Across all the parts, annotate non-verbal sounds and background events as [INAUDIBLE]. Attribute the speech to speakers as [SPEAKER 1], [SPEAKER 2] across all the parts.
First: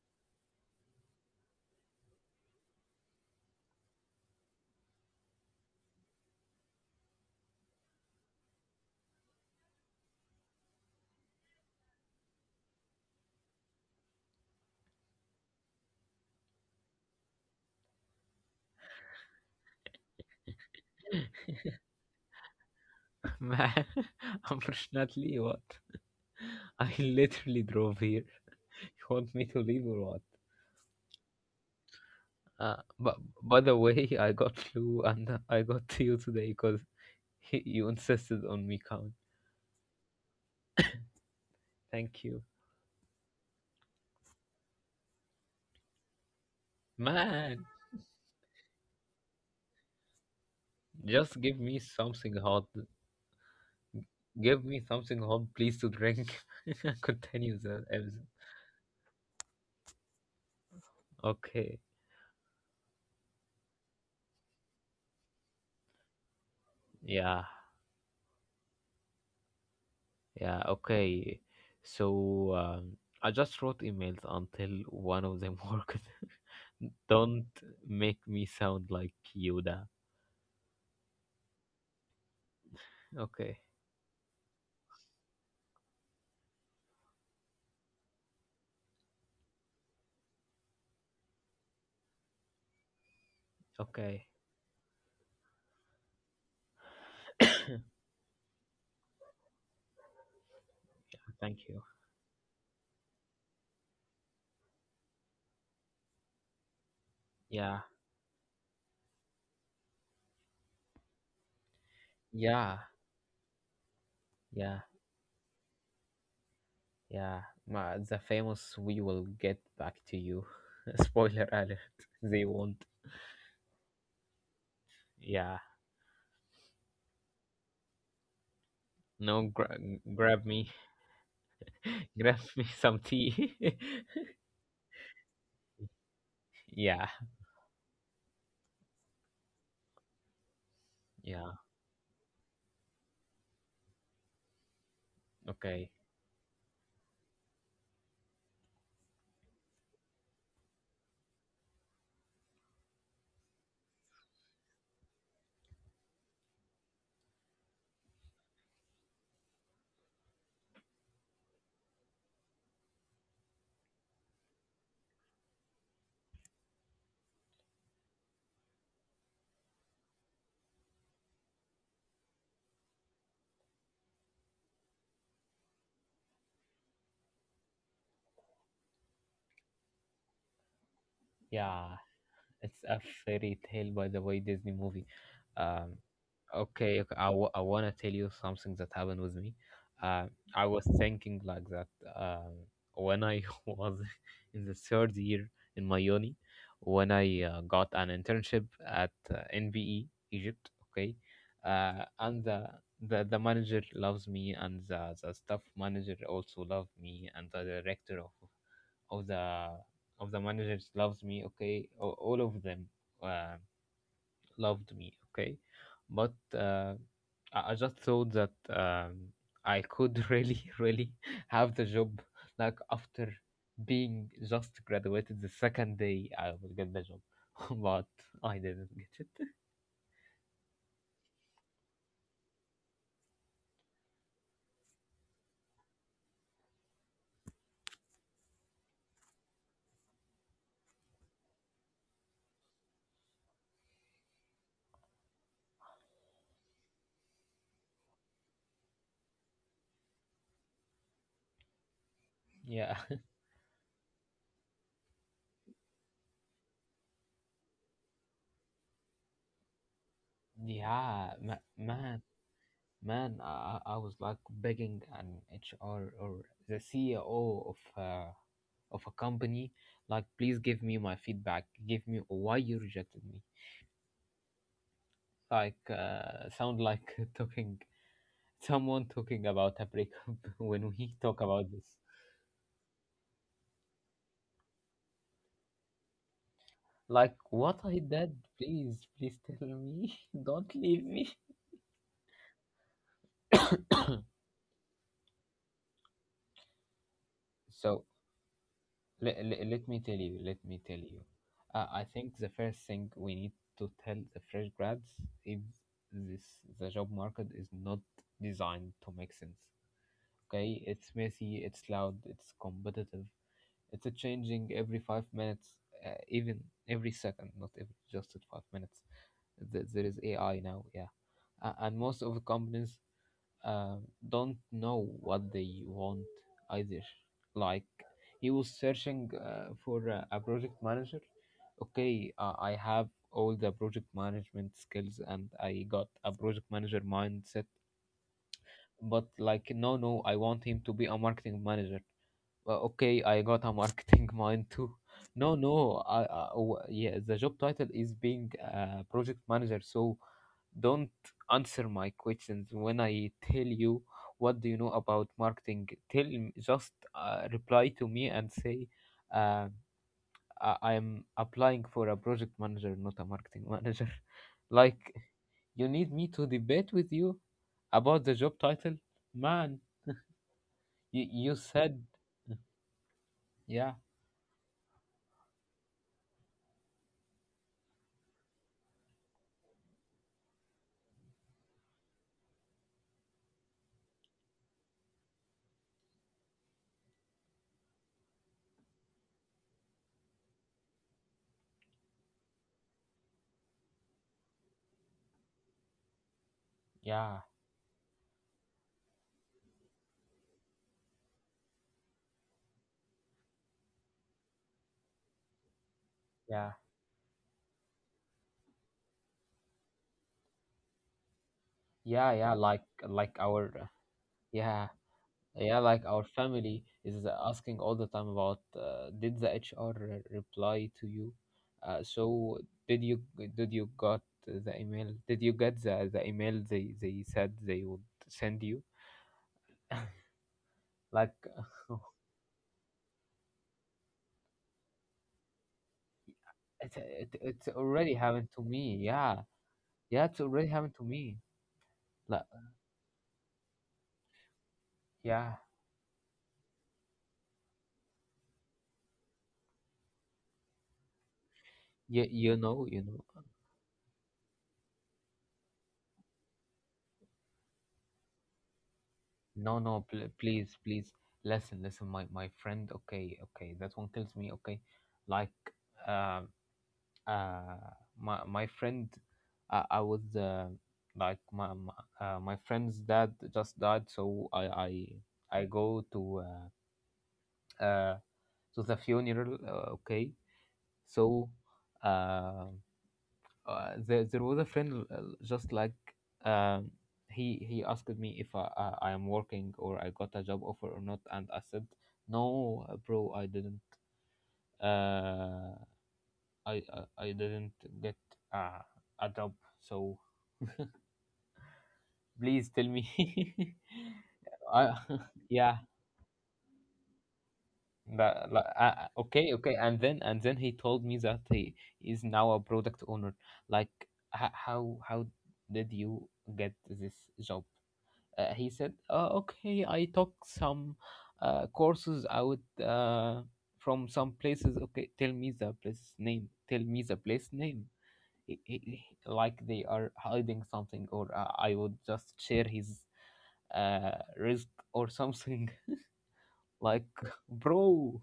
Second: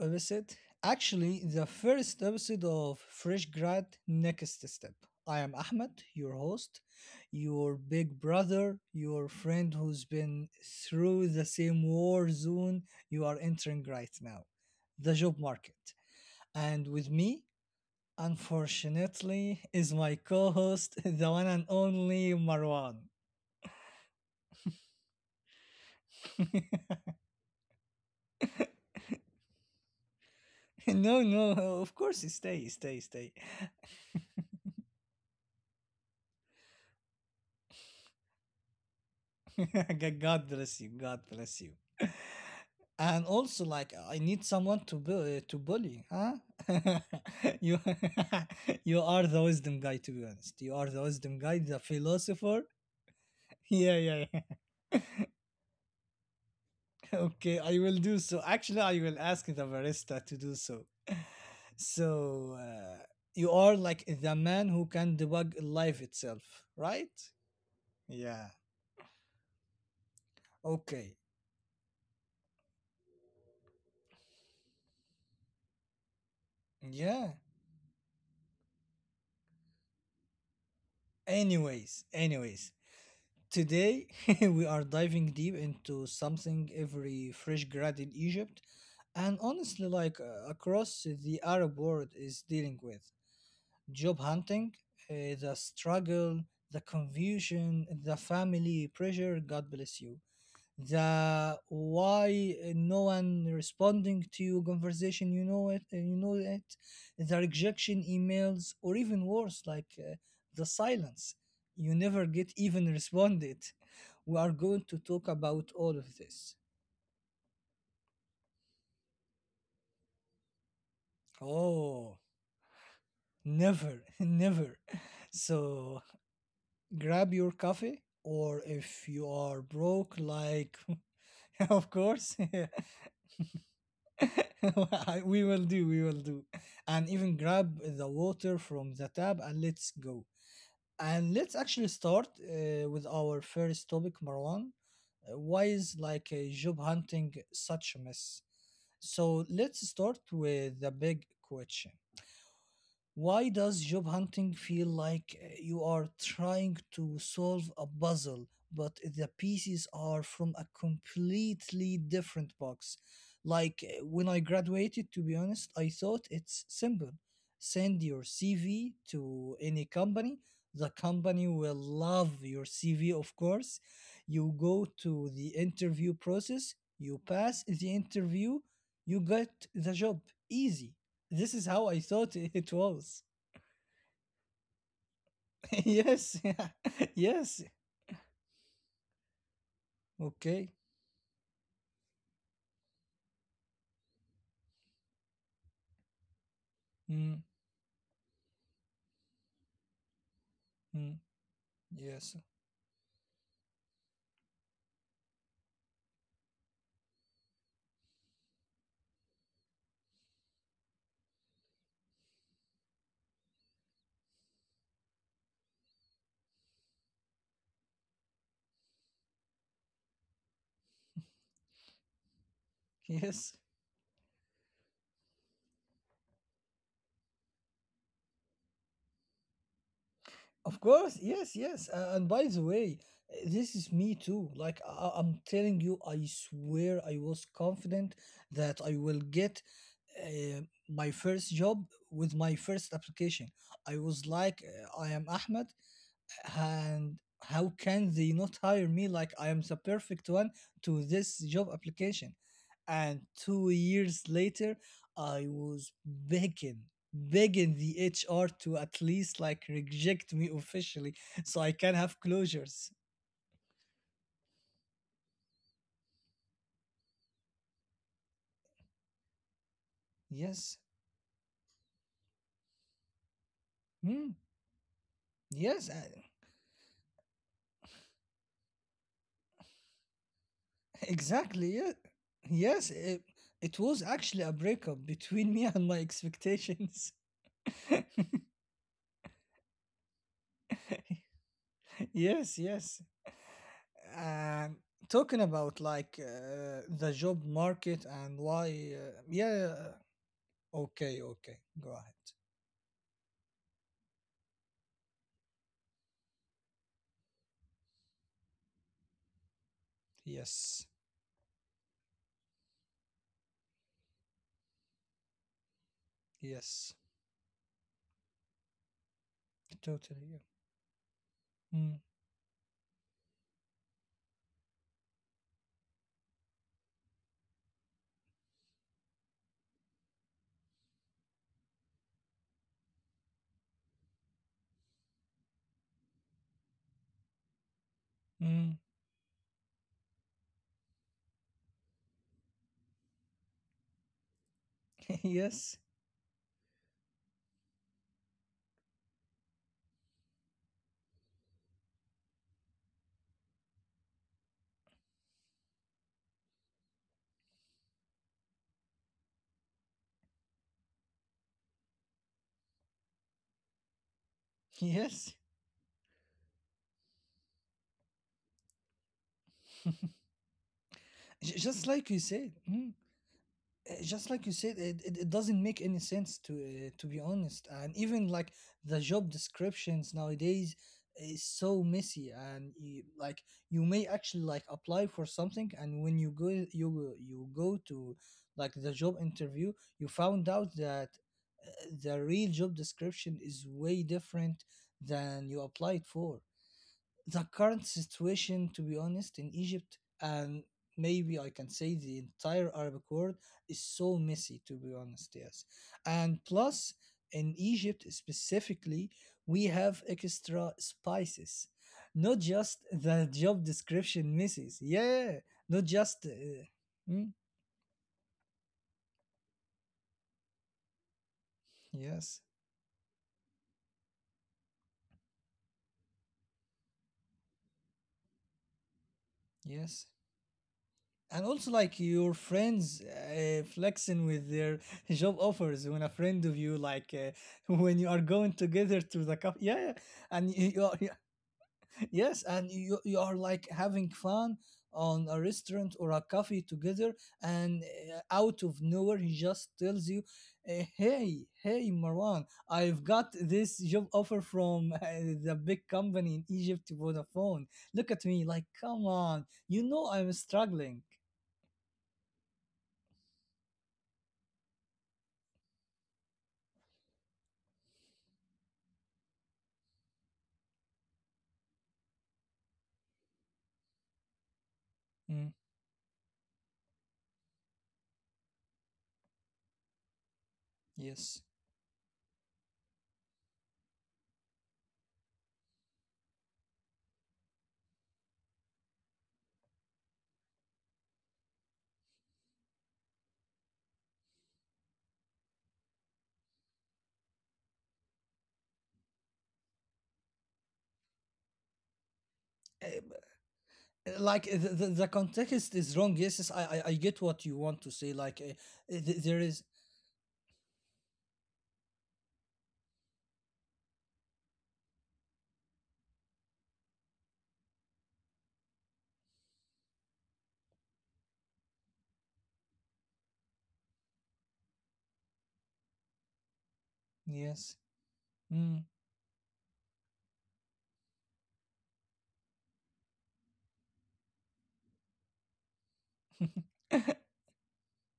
[SPEAKER 1] episode. Actually, the first episode of Fresh Grad Next Step. I am Ahmed, your host, your big brother, your friend who's been through the same war zone you are entering right now, the job market. And with me, unfortunately, is my co host, [LAUGHS] the one and only Marwan. [LAUGHS]
[SPEAKER 2] Man, [LAUGHS] unfortunately, what? I literally drove here. You want me to leave or what?
[SPEAKER 1] No, no, of course, stay, stay,
[SPEAKER 2] But
[SPEAKER 1] stay.
[SPEAKER 2] by the way, I got flu and I got [LAUGHS] to you today because [LAUGHS] you insisted on me coming.
[SPEAKER 1] [LAUGHS] God bless you. God bless you.
[SPEAKER 2] Thank you.
[SPEAKER 1] And also, like, I need someone to to bully, huh? [LAUGHS]
[SPEAKER 2] Man,
[SPEAKER 1] you [LAUGHS] you are the wisdom guy, to be honest. You are the
[SPEAKER 2] just
[SPEAKER 1] wisdom
[SPEAKER 2] give
[SPEAKER 1] guy,
[SPEAKER 2] me
[SPEAKER 1] the
[SPEAKER 2] something hot.
[SPEAKER 1] philosopher. [LAUGHS] Yeah, yeah, yeah.
[SPEAKER 2] Give me something hot, please, to drink. [LAUGHS]
[SPEAKER 1] [LAUGHS]
[SPEAKER 2] Continue
[SPEAKER 1] Okay,
[SPEAKER 2] the
[SPEAKER 1] I will
[SPEAKER 2] episode.
[SPEAKER 1] do so. Actually, I will ask the barista to do so.
[SPEAKER 2] Okay.
[SPEAKER 1] So uh, you are like the man who can debug life itself, right?
[SPEAKER 2] Yeah.
[SPEAKER 1] Yeah.
[SPEAKER 2] Yeah.
[SPEAKER 1] Okay.
[SPEAKER 2] Okay. So I just wrote emails until one of them [LAUGHS] worked.
[SPEAKER 1] Yeah.
[SPEAKER 2] Don't make me sound like Yoda.
[SPEAKER 1] Anyways,
[SPEAKER 2] Okay,
[SPEAKER 1] today, [LAUGHS] we are diving deep into something every fresh grad in Egypt and honestly, like across the Arab world, is dealing with: job
[SPEAKER 2] okay.
[SPEAKER 1] hunting, the struggle, the confusion,
[SPEAKER 2] [COUGHS]
[SPEAKER 1] the family pressure. God bless you. The
[SPEAKER 2] Thank you.
[SPEAKER 1] why no one responding to you conversation, you know it, the
[SPEAKER 2] Yeah,
[SPEAKER 1] rejection emails, or even worse, like the silence. You never get
[SPEAKER 2] yeah,
[SPEAKER 1] even [LAUGHS] responded. We are
[SPEAKER 2] yeah,
[SPEAKER 1] going to talk about all of this.
[SPEAKER 2] yeah. Ma, the famous "We will get back to you." [LAUGHS] Spoiler alert.
[SPEAKER 1] Oh,
[SPEAKER 2] They won't.
[SPEAKER 1] never, [LAUGHS] never.
[SPEAKER 2] Yeah.
[SPEAKER 1] So grab your coffee, or if you
[SPEAKER 2] No,
[SPEAKER 1] are broke,
[SPEAKER 2] grab me,
[SPEAKER 1] like, [LAUGHS] of
[SPEAKER 2] [LAUGHS] grab
[SPEAKER 1] course,
[SPEAKER 2] me some tea.
[SPEAKER 1] [LAUGHS] we will do, we will do.
[SPEAKER 2] [LAUGHS] Yeah,
[SPEAKER 1] And even grab the water from the tap and let's go. And
[SPEAKER 2] yeah.
[SPEAKER 1] let's actually start with our first topic, Marwan. Why
[SPEAKER 2] Okay.
[SPEAKER 1] is like job hunting such a mess? So let's start with the big question. Why does job hunting feel like you are trying to solve a puzzle, but the pieces are from a completely different box? Like when I graduated, to be honest, I thought it's simple. Send your CV to any company. The company will love your CV, of course. You go to the interview process, you pass the interview, you get the job. Easy, this is how
[SPEAKER 2] Yeah.
[SPEAKER 1] I thought it
[SPEAKER 2] It's a
[SPEAKER 1] was.
[SPEAKER 2] fairy tale, by the way, Disney movie.
[SPEAKER 1] [LAUGHS]
[SPEAKER 2] Um,
[SPEAKER 1] Yes, yeah,
[SPEAKER 2] okay, okay,
[SPEAKER 1] [LAUGHS]
[SPEAKER 2] I
[SPEAKER 1] yes,
[SPEAKER 2] want to tell you something that happened with me. Uh, I
[SPEAKER 1] okay.
[SPEAKER 2] was thinking like that, um, when I [LAUGHS] was in the third year in my uni, when I
[SPEAKER 1] Mm,
[SPEAKER 2] got an internship at NVE Egypt. Okay,
[SPEAKER 1] mm, yes,
[SPEAKER 2] and the manager loves me, and the staff manager also loved me, and the director of the of the managers loves me. Okay, all of them uh, loved me. Okay, but I just thought that, I could [LAUGHS] really have the job, like
[SPEAKER 1] [LAUGHS]
[SPEAKER 2] after
[SPEAKER 1] yes,
[SPEAKER 2] being just graduated, the second day I will get the job, [LAUGHS] but I didn't get it.
[SPEAKER 1] of course, yes, yes. And by the way, this is me too. Like, I'm telling you, I swear I was confident that I will get uh, my first job with my first application. I was like, I am Ahmed, and how can they not hire me? Like, I am the perfect one to this job application?
[SPEAKER 2] [LAUGHS] Yeah. [LAUGHS]
[SPEAKER 1] And 2 years later, I was begging, begging the HR to at least like reject me officially
[SPEAKER 2] Yeah,
[SPEAKER 1] so I can have
[SPEAKER 2] man.
[SPEAKER 1] closures.
[SPEAKER 2] Man, I was like begging an HR or the CEO of a company, like, please
[SPEAKER 1] Yes.
[SPEAKER 2] give me my feedback. Give me why you rejected me.
[SPEAKER 1] Hmm.
[SPEAKER 2] Like,
[SPEAKER 1] Yes, I-
[SPEAKER 2] sound like [LAUGHS] talking someone talking about a breakup [LAUGHS] when
[SPEAKER 1] [LAUGHS]
[SPEAKER 2] we talk about
[SPEAKER 1] exactly. Yeah.
[SPEAKER 2] this.
[SPEAKER 1] Yes, it was actually a breakup between [LAUGHS] me and my expectations.
[SPEAKER 2] Like, what I did, please, please tell me. [LAUGHS] Don't leave me.
[SPEAKER 1] [LAUGHS] Yes, yes. And talking about like the job
[SPEAKER 2] [COUGHS] So
[SPEAKER 1] market and why,
[SPEAKER 2] let, let, let me tell you let me tell you,
[SPEAKER 1] okay, okay, go
[SPEAKER 2] I
[SPEAKER 1] ahead.
[SPEAKER 2] think the first thing we need to tell the fresh grads is this: the job market is not designed to make sense. Okay,
[SPEAKER 1] Yes,
[SPEAKER 2] it's messy, it's loud, it's competitive, it's a changing every 5 minutes. Even
[SPEAKER 1] yes,
[SPEAKER 2] every second, not every just at 5 minutes. There is
[SPEAKER 1] totally.
[SPEAKER 2] AI now. Yeah.
[SPEAKER 1] Yeah.
[SPEAKER 2] And
[SPEAKER 1] Mm,
[SPEAKER 2] most of the companies uh, don't know what they want, either. Like, he was searching for a project manager. Okay, I have all the project management skills and I got a project manager mindset.
[SPEAKER 1] mm.
[SPEAKER 2] But like, no, no, I want him to be a marketing manager. Well, okay, I got a marketing [LAUGHS] mind too.
[SPEAKER 1] [LAUGHS]
[SPEAKER 2] No,
[SPEAKER 1] Yes,
[SPEAKER 2] no, yeah, the job title is being a project manager, so don't answer my questions when I tell you what do you know about marketing. Just reply to me and say, uh, I'm applying for a project manager, not a marketing manager. [LAUGHS] Like,
[SPEAKER 1] yes.
[SPEAKER 2] you need me to debate with you about the job title, man. You
[SPEAKER 1] [LAUGHS]
[SPEAKER 2] you
[SPEAKER 1] Just
[SPEAKER 2] said,
[SPEAKER 1] like you said. Mm.
[SPEAKER 2] yeah,
[SPEAKER 1] Just like you said, it, it doesn't make any sense to be honest, and even like the job descriptions nowadays is so messy, and you, like, you may actually like apply for something, and when you go, you go to like the job interview, you found out that the real job description is way different than you applied for.
[SPEAKER 2] yeah,
[SPEAKER 1] The current situation, to be honest, in Egypt and maybe I can say the entire Arabic world is so messy, to be honest, yes. And
[SPEAKER 2] yeah,
[SPEAKER 1] plus, in Egypt specifically, we have extra spices,
[SPEAKER 2] yeah,
[SPEAKER 1] not
[SPEAKER 2] yeah. like
[SPEAKER 1] just the
[SPEAKER 2] like
[SPEAKER 1] job
[SPEAKER 2] our
[SPEAKER 1] description misses.
[SPEAKER 2] yeah
[SPEAKER 1] Yeah,
[SPEAKER 2] yeah
[SPEAKER 1] not
[SPEAKER 2] like our
[SPEAKER 1] just.
[SPEAKER 2] family is asking all the time about, did the HR reply to you? uh,
[SPEAKER 1] Yes,
[SPEAKER 2] so did you, did you got the email, did you get the email they said they would send you?
[SPEAKER 1] yes.
[SPEAKER 2] Like,
[SPEAKER 1] And also like your friends flexing with their [LAUGHS] job offers when a friend of you
[SPEAKER 2] it's,
[SPEAKER 1] like
[SPEAKER 2] it, it's
[SPEAKER 1] [LAUGHS] when
[SPEAKER 2] already
[SPEAKER 1] you are
[SPEAKER 2] happened
[SPEAKER 1] going
[SPEAKER 2] to me.
[SPEAKER 1] together to
[SPEAKER 2] Yeah.
[SPEAKER 1] the cup, yeah, yeah.
[SPEAKER 2] Yeah, it's
[SPEAKER 1] and
[SPEAKER 2] already
[SPEAKER 1] you, you
[SPEAKER 2] happened
[SPEAKER 1] are,
[SPEAKER 2] to
[SPEAKER 1] yeah,
[SPEAKER 2] me.
[SPEAKER 1] [LAUGHS]
[SPEAKER 2] Like,
[SPEAKER 1] yes, and you are like having fun on a
[SPEAKER 2] yeah.
[SPEAKER 1] restaurant or a coffee together, and out of nowhere he just tells you, hey, hey,
[SPEAKER 2] you,
[SPEAKER 1] Marwan,
[SPEAKER 2] you know you
[SPEAKER 1] I've
[SPEAKER 2] know
[SPEAKER 1] got this job offer from [LAUGHS] the big company in Egypt, Vodafone. Look at me like, come on,
[SPEAKER 2] No,
[SPEAKER 1] you
[SPEAKER 2] no,
[SPEAKER 1] know
[SPEAKER 2] pl-
[SPEAKER 1] I'm
[SPEAKER 2] please
[SPEAKER 1] struggling.
[SPEAKER 2] please listen, my friend. Okay, okay, that one kills me. Okay. Like, um. uh my friend, I was, like, my friend's dad just died, so
[SPEAKER 1] Hmm.
[SPEAKER 2] I go to, uh to the funeral, okay.
[SPEAKER 1] Yes.
[SPEAKER 2] So, uh, there was a friend, just like, um he asked me if I am working or I got a job offer or not, and I said no. Bro, I didn't, uh I didn't get, uh, a job. So please tell
[SPEAKER 1] Eh, b-
[SPEAKER 2] me.
[SPEAKER 1] Like,
[SPEAKER 2] [LAUGHS] I,
[SPEAKER 1] the
[SPEAKER 2] [LAUGHS]
[SPEAKER 1] context
[SPEAKER 2] yeah.
[SPEAKER 1] is wrong. Yes, yes, I, I get what you want to say. Like
[SPEAKER 2] That, like,
[SPEAKER 1] there
[SPEAKER 2] okay,
[SPEAKER 1] is
[SPEAKER 2] okay. And then he told me that he is now a product owner. Like, how did you get this job? He said, okay, I took some courses out from some places. Okay, tell me the place name. Tell me the place
[SPEAKER 1] yes.
[SPEAKER 2] name. I- I-
[SPEAKER 1] Mm.
[SPEAKER 2] I- like, they are hiding something, or I would just share his risk or something. [LAUGHS] Like,
[SPEAKER 1] [LAUGHS]
[SPEAKER 2] bro.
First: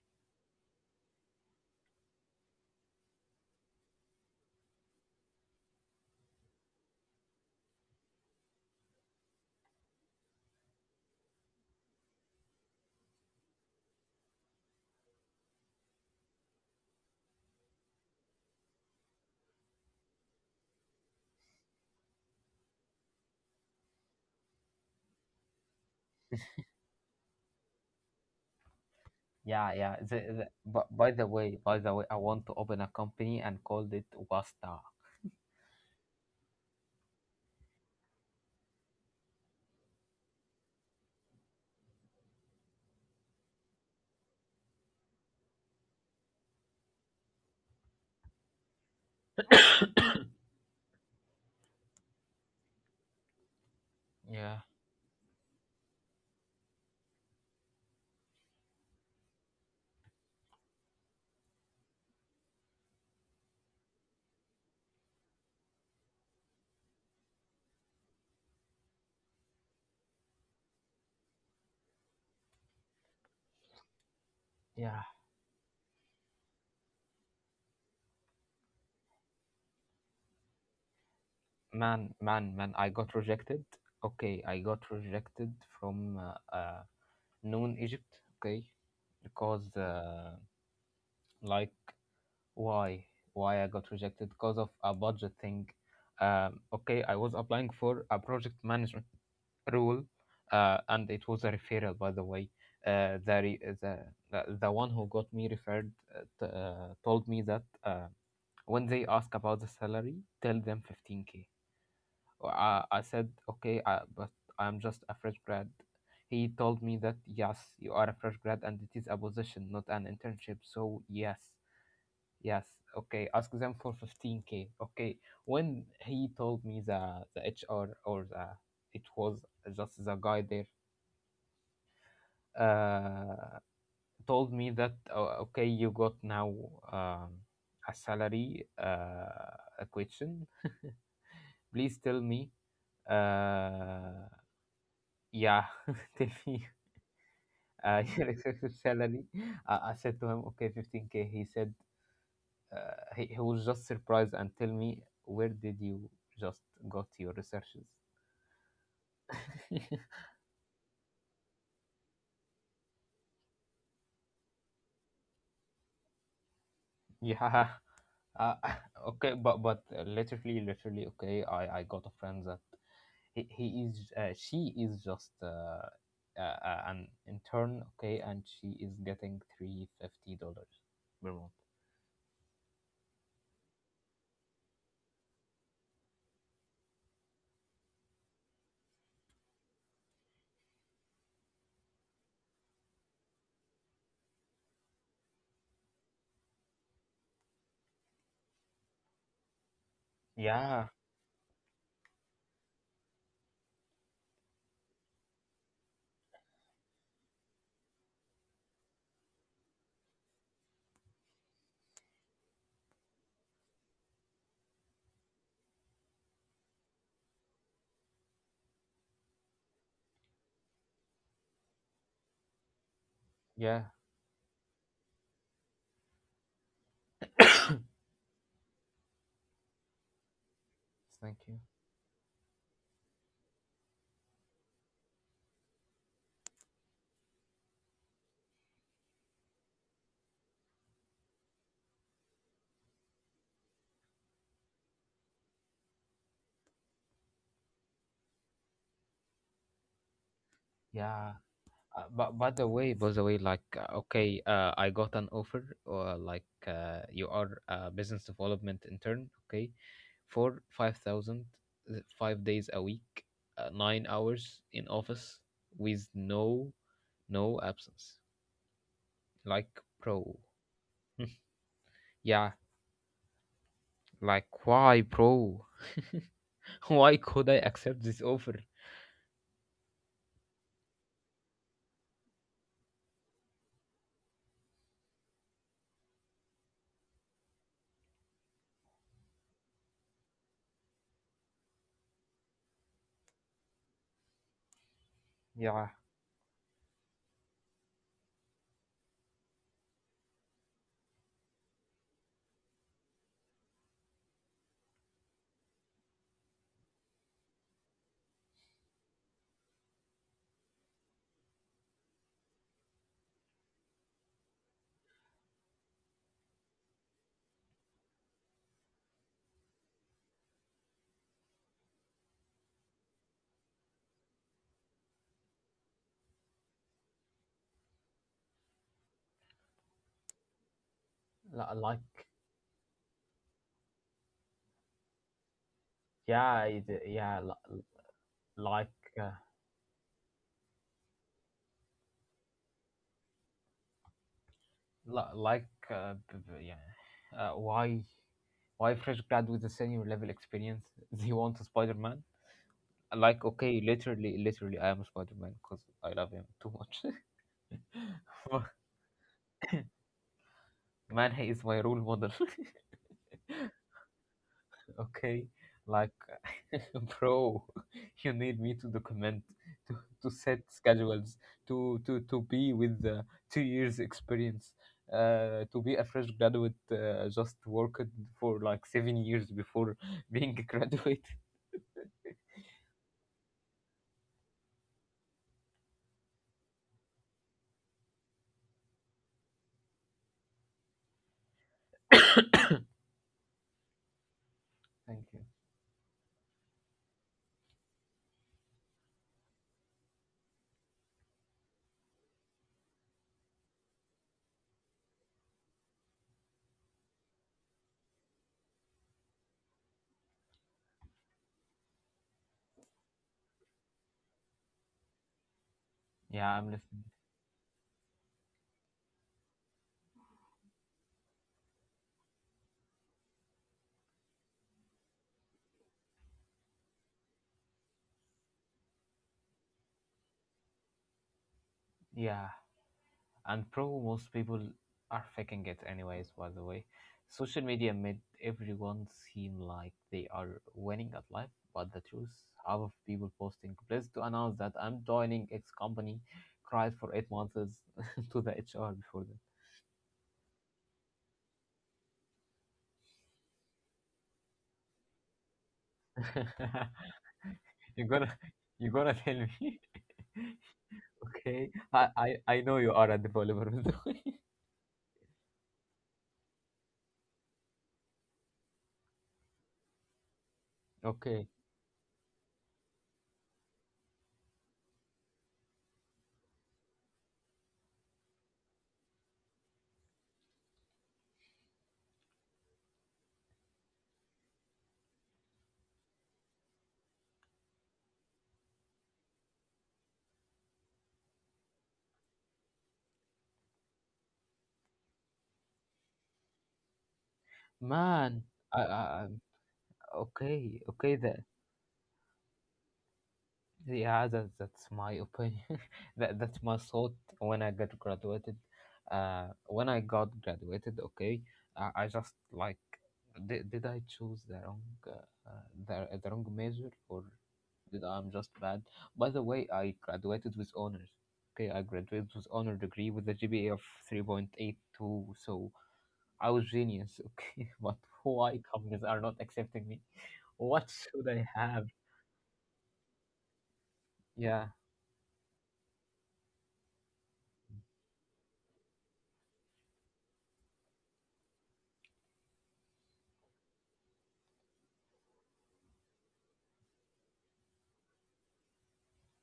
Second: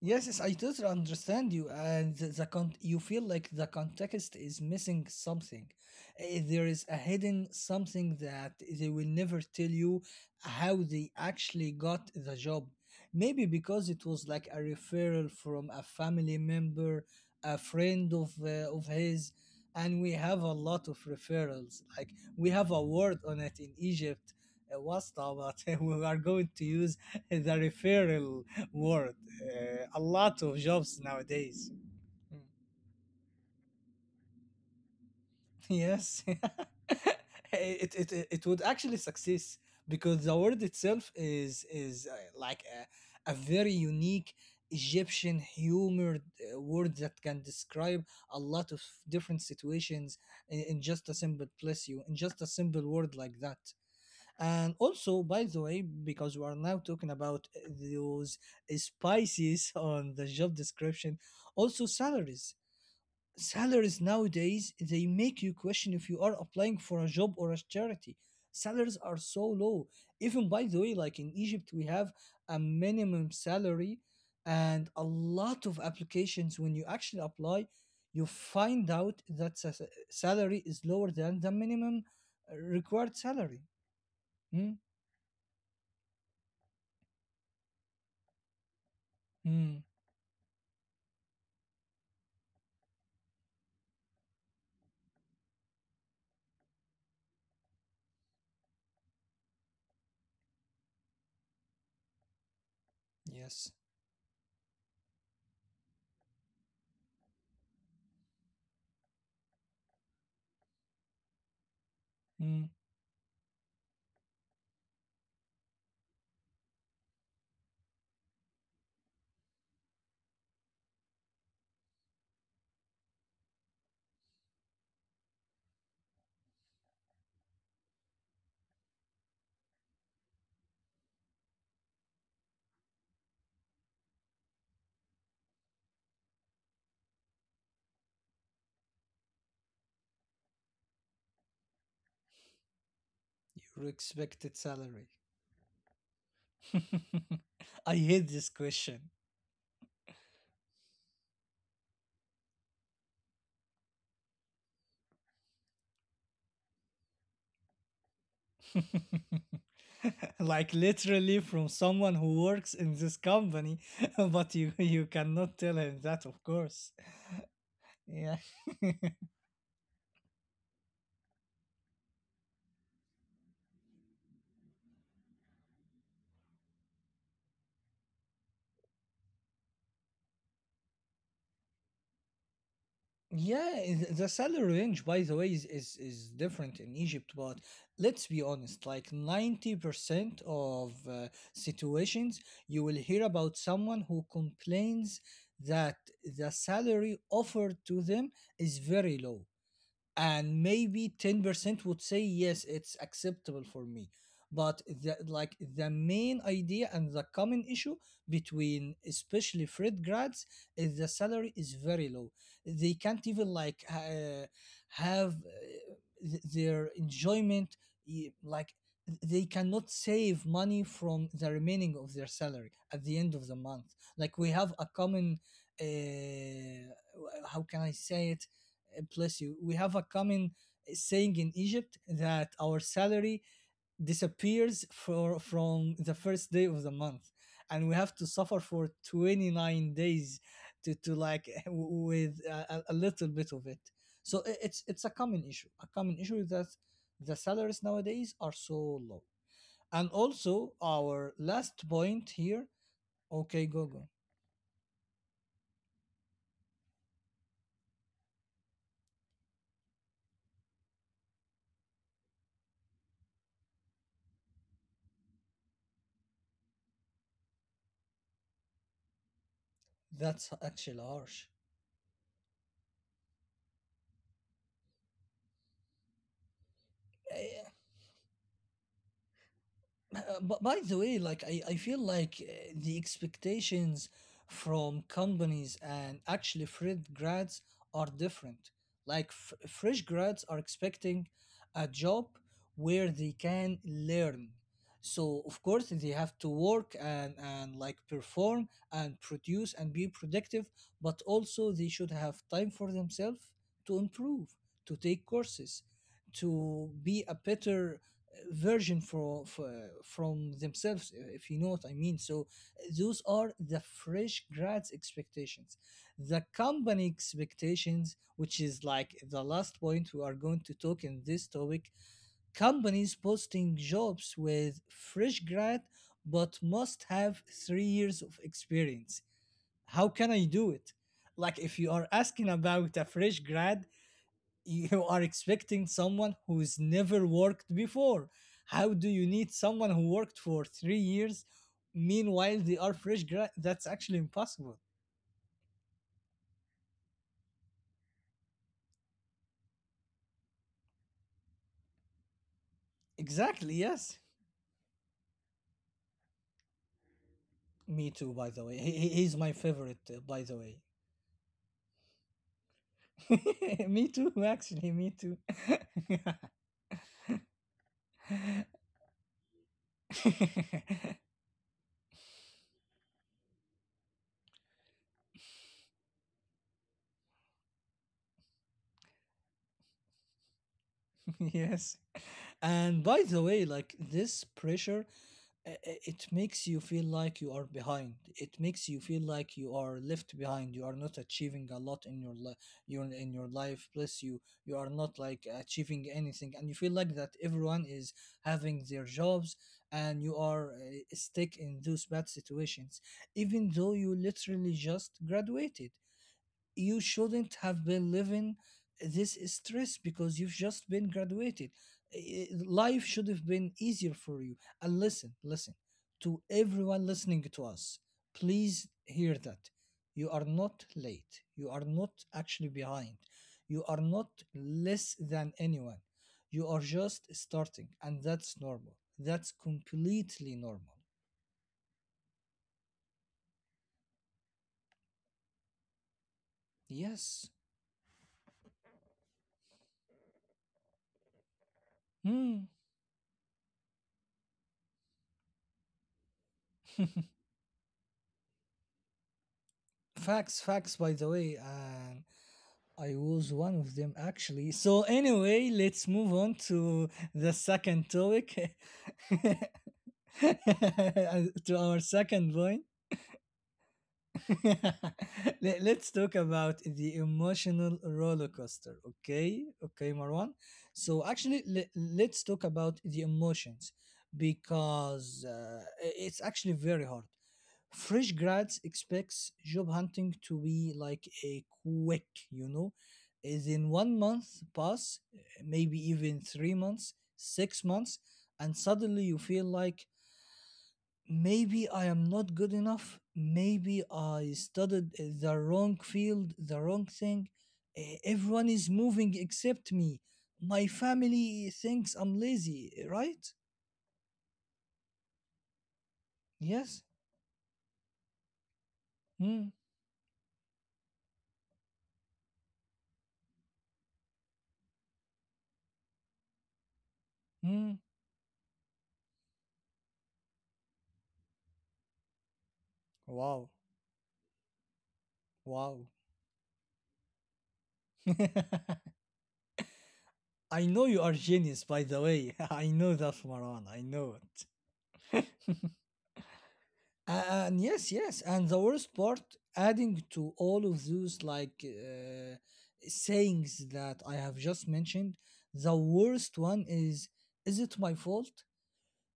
[SPEAKER 1] Yes, yes, I totally understand you, and the you feel like the context is missing something. There is a hidden something that they will never tell you how they actually got the job. Maybe because it was like a referral from a family member, a friend of his, and we have a lot of referrals. Like we have a word on it in Egypt, wasta, but [LAUGHS] we are going to use the referral word
[SPEAKER 2] Yeah, yeah.
[SPEAKER 1] a lot of
[SPEAKER 2] But
[SPEAKER 1] jobs
[SPEAKER 2] by the way
[SPEAKER 1] nowadays.
[SPEAKER 2] by
[SPEAKER 1] [LAUGHS]
[SPEAKER 2] the way I want to open a company and called it wasta.
[SPEAKER 1] Yes, [LAUGHS] it would actually succeed because the word itself is like a very unique Egyptian humor word that can describe a lot of different situations in just a simple, bless you, in just a simple word like that.
[SPEAKER 2] Yeah,
[SPEAKER 1] And also, by the way, because we are now talking about those spices [LAUGHS] on the job description, also salaries. Salaries nowadays, they make you question if you are applying for a job or a charity. Salaries are so low. Even by the way, like in Egypt we have a minimum salary, and
[SPEAKER 2] yeah.
[SPEAKER 1] a lot of applications, when you actually apply, you find out that salary is lower than the
[SPEAKER 2] man
[SPEAKER 1] minimum
[SPEAKER 2] man man I got
[SPEAKER 1] required
[SPEAKER 2] rejected.
[SPEAKER 1] salary.
[SPEAKER 2] Okay, I
[SPEAKER 1] Mm?
[SPEAKER 2] got rejected from, known Egypt. Okay. Because,
[SPEAKER 1] Mm.
[SPEAKER 2] like, why why I got rejected? Because of a budget thing. Okay, I was applying for a project management rule, and it was a referral, by the way. The, re-
[SPEAKER 1] Yes,
[SPEAKER 2] the one who got me referred, told me that, when they ask about the salary, tell them 15K. Well,
[SPEAKER 1] mm.
[SPEAKER 2] I said, okay, but I'm just a fresh grad. He told me that, yes, you are a fresh grad, and it is a position, not an internship. So yes, yes, okay, ask them for 15k. Okay, when he told me, the HR, or, the it was just the guy there, uh, told me that, "Oh, okay, you got now, um, a salary, a question. [LAUGHS] Please tell me,
[SPEAKER 1] Your
[SPEAKER 2] uh,
[SPEAKER 1] expected salary?
[SPEAKER 2] yeah, [LAUGHS] tell me,
[SPEAKER 1] [LAUGHS] I
[SPEAKER 2] [LAUGHS]
[SPEAKER 1] hate
[SPEAKER 2] your
[SPEAKER 1] this
[SPEAKER 2] expected
[SPEAKER 1] question.
[SPEAKER 2] salary." I said to him, okay, 15k. He said, he was just surprised and tell me, where did you just got your researches? [LAUGHS]
[SPEAKER 1] [LAUGHS] Like, literally from someone who works in this company. [LAUGHS] But you cannot tell him that, of course.
[SPEAKER 2] Yeah.
[SPEAKER 1] Yeah.
[SPEAKER 2] uh, [LAUGHS] okay, but literally, okay, I got a friend that, he is she is just, an intern. Okay, and she is getting $350 per month.
[SPEAKER 1] [LAUGHS] Yeah, the salary range, by the way, is different in Egypt, but let's be honest, like 90% of situations, you will hear about someone who complains that the salary offered to them is very low, and
[SPEAKER 2] Yeah,
[SPEAKER 1] maybe 10% would say yes, it's acceptable for me. But the, like the main idea and the common issue between especially fred grads is the salary is very low. They can't even like have their enjoyment, like they cannot save money from the remaining of their salary at the end of the
[SPEAKER 2] yeah.
[SPEAKER 1] month. Like we have a common uh,
[SPEAKER 2] [COUGHS]
[SPEAKER 1] how can I say it, bless you, we have a common
[SPEAKER 2] Thank
[SPEAKER 1] saying
[SPEAKER 2] you.
[SPEAKER 1] in Egypt that our salary disappears for from the first day of the month, and we have to suffer for 29 days to like [LAUGHS] with a little bit of it. So it's a common issue. A common issue is that the salaries nowadays are so low. And also
[SPEAKER 2] Yeah.
[SPEAKER 1] our last
[SPEAKER 2] But
[SPEAKER 1] point
[SPEAKER 2] by the
[SPEAKER 1] here,
[SPEAKER 2] way by the way like,
[SPEAKER 1] okay, go, go,
[SPEAKER 2] okay, I got an offer, like, you are a business development intern. Okay, for 5,000, 5 days a week, 9 hours in office with no absence. Like, pro.
[SPEAKER 1] that's actually harsh.
[SPEAKER 2] Yeah, like, why, bro? [LAUGHS] Why could I
[SPEAKER 1] Eh,
[SPEAKER 2] accept this offer?
[SPEAKER 1] But by the way, like I feel like the expectations from companies and actually fresh grads are different. Like fresh grads are expecting a job where they can learn. So of
[SPEAKER 2] Yeah.
[SPEAKER 1] course they have to work, and like perform and produce and be productive, but also they should have time for themselves to improve, to take courses, to be a better version for from themselves, if you know what I mean. So those are the fresh grads expectations. The company expectations, which is like the last point we are going to talk in this topic, companies posting jobs with fresh grad but must have 3 years of experience. How can I do it? Like,
[SPEAKER 2] Li-
[SPEAKER 1] if you are
[SPEAKER 2] like
[SPEAKER 1] asking about a fresh grad, you are expecting someone
[SPEAKER 2] yeah
[SPEAKER 1] who's
[SPEAKER 2] it-
[SPEAKER 1] never
[SPEAKER 2] yeah
[SPEAKER 1] worked
[SPEAKER 2] li-
[SPEAKER 1] before.
[SPEAKER 2] like
[SPEAKER 1] How do
[SPEAKER 2] uh,
[SPEAKER 1] you need someone who worked for 3 years? Meanwhile, they are fresh grad. That's actually impossible.
[SPEAKER 2] li- like yeah, why fresh grad with a senior level experience? [LAUGHS] They want a Spider-Man. Like, okay,
[SPEAKER 1] Exactly. Yes.
[SPEAKER 2] literally, I am a Spider-Man because I love him too much. [LAUGHS]
[SPEAKER 1] Me too.
[SPEAKER 2] But,
[SPEAKER 1] By the way, he's my favorite. Uh, by the way,
[SPEAKER 2] man, he is my role model. [LAUGHS]
[SPEAKER 1] [LAUGHS] me too. Actually, me
[SPEAKER 2] Okay,
[SPEAKER 1] too.
[SPEAKER 2] like, [LAUGHS] bro, [LAUGHS] you need me to document, to, to set
[SPEAKER 1] [LAUGHS]
[SPEAKER 2] schedules, to be with the 2 years experience, to be a fresh graduate, just worked for like 7 years before [LAUGHS] being a graduate.
[SPEAKER 1] [LAUGHS] yes. And by the way, like this pressure, it makes you feel like you are behind. It makes you feel like you are left behind. You are not achieving a lot in
[SPEAKER 2] [COUGHS]
[SPEAKER 1] your life. You're in your life, plus you are
[SPEAKER 2] Thank
[SPEAKER 1] not
[SPEAKER 2] you.
[SPEAKER 1] like achieving anything, and you feel like that everyone is having their jobs, and you are stuck in those bad situations, even though you literally just graduated. You shouldn't have been living this stress because you've just been graduated. Life should have been easier for you. And listen, listen to
[SPEAKER 2] Yeah, I'm listening.
[SPEAKER 1] everyone listening to us. Please hear that. You are not late. You are not actually behind. You are not less than anyone. You are just starting, and that's normal. That's completely normal.
[SPEAKER 2] Yeah, and probably most people are faking it anyways, by the way.
[SPEAKER 1] Yes.
[SPEAKER 2] Social media made everyone seem like they are winning at life, but the truth,
[SPEAKER 1] Hmm.
[SPEAKER 2] half of people posting, "Pleased to announce that I'm joining X company," cried for 8 months [LAUGHS] to the HR before
[SPEAKER 1] Facts, facts, by the way. And I was one of them actually. So anyway, let's move on
[SPEAKER 2] that.
[SPEAKER 1] to the
[SPEAKER 2] [LAUGHS] You're
[SPEAKER 1] second
[SPEAKER 2] gonna,
[SPEAKER 1] topic,
[SPEAKER 2] you're gonna tell
[SPEAKER 1] [LAUGHS]
[SPEAKER 2] me. [LAUGHS]
[SPEAKER 1] to
[SPEAKER 2] Okay,
[SPEAKER 1] our
[SPEAKER 2] I, I
[SPEAKER 1] second
[SPEAKER 2] i know
[SPEAKER 1] point.
[SPEAKER 2] you are a developer, by the way.
[SPEAKER 1] [LAUGHS] Let's talk about the emotional roller coaster. Okay, okay, Marwan.
[SPEAKER 2] [LAUGHS]
[SPEAKER 1] So
[SPEAKER 2] Okay,
[SPEAKER 1] actually, let's talk about the emotions because it's actually very hard. Fresh grads expects job hunting to be like a quick, you know is in 1 month pass, maybe even 3 months 6 months, and suddenly you feel like maybe I am not good enough, maybe I studied the wrong field, the wrong thing.
[SPEAKER 2] man,
[SPEAKER 1] Everyone
[SPEAKER 2] I,
[SPEAKER 1] is
[SPEAKER 2] I,
[SPEAKER 1] moving
[SPEAKER 2] I'm-
[SPEAKER 1] except me,
[SPEAKER 2] okay,
[SPEAKER 1] my
[SPEAKER 2] okay, the.
[SPEAKER 1] family thinks I'm lazy, right?
[SPEAKER 2] Yeah, that's my opinion. [LAUGHS] That's my
[SPEAKER 1] Yes.
[SPEAKER 2] thought when I got graduated.
[SPEAKER 1] Hmm.
[SPEAKER 2] When I got graduated, okay, I just like, did I choose the wrong, uh, the wrong major, or
[SPEAKER 1] Hmm.
[SPEAKER 2] did I'm just bad? By the way, I graduated with honors. Okay, I graduated with honor degree with a
[SPEAKER 1] Wow.
[SPEAKER 2] GPA of 3.82, so
[SPEAKER 1] Wow.
[SPEAKER 2] I was genius. Okay, [LAUGHS] but why companies
[SPEAKER 1] [LAUGHS]
[SPEAKER 2] are not accepting me?
[SPEAKER 1] I
[SPEAKER 2] What
[SPEAKER 1] know you
[SPEAKER 2] should
[SPEAKER 1] are
[SPEAKER 2] I
[SPEAKER 1] genius,
[SPEAKER 2] have?
[SPEAKER 1] by the way. [LAUGHS] I know that, Maran. I know
[SPEAKER 2] Yeah,
[SPEAKER 1] it. And yes, yes. And the worst part, adding to all of those like sayings that I have just mentioned, the worst one is it my fault?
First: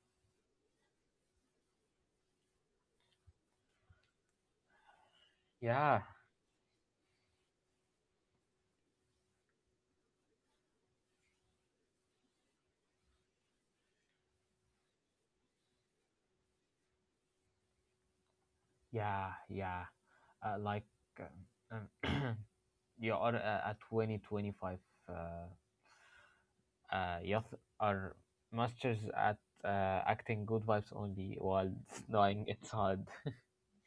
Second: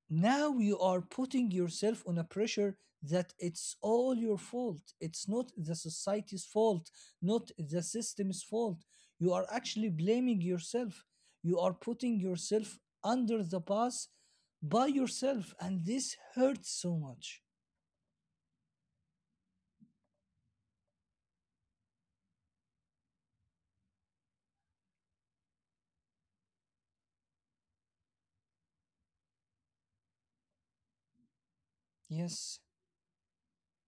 [SPEAKER 1] Now you are putting yourself on a pressure that it's all your fault, it's not the
[SPEAKER 2] yeah.
[SPEAKER 1] society's fault, not the system's fault, you are actually blaming yourself, you are putting yourself under the bus by yourself, and this hurts so much.
[SPEAKER 2] Yeah, yeah. Like, um, um, [CLEARS THROAT] you are, at 20, 25. 25. Youth are masters at, acting good vibes only while [LAUGHS] knowing
[SPEAKER 1] Yes,
[SPEAKER 2] it's hard.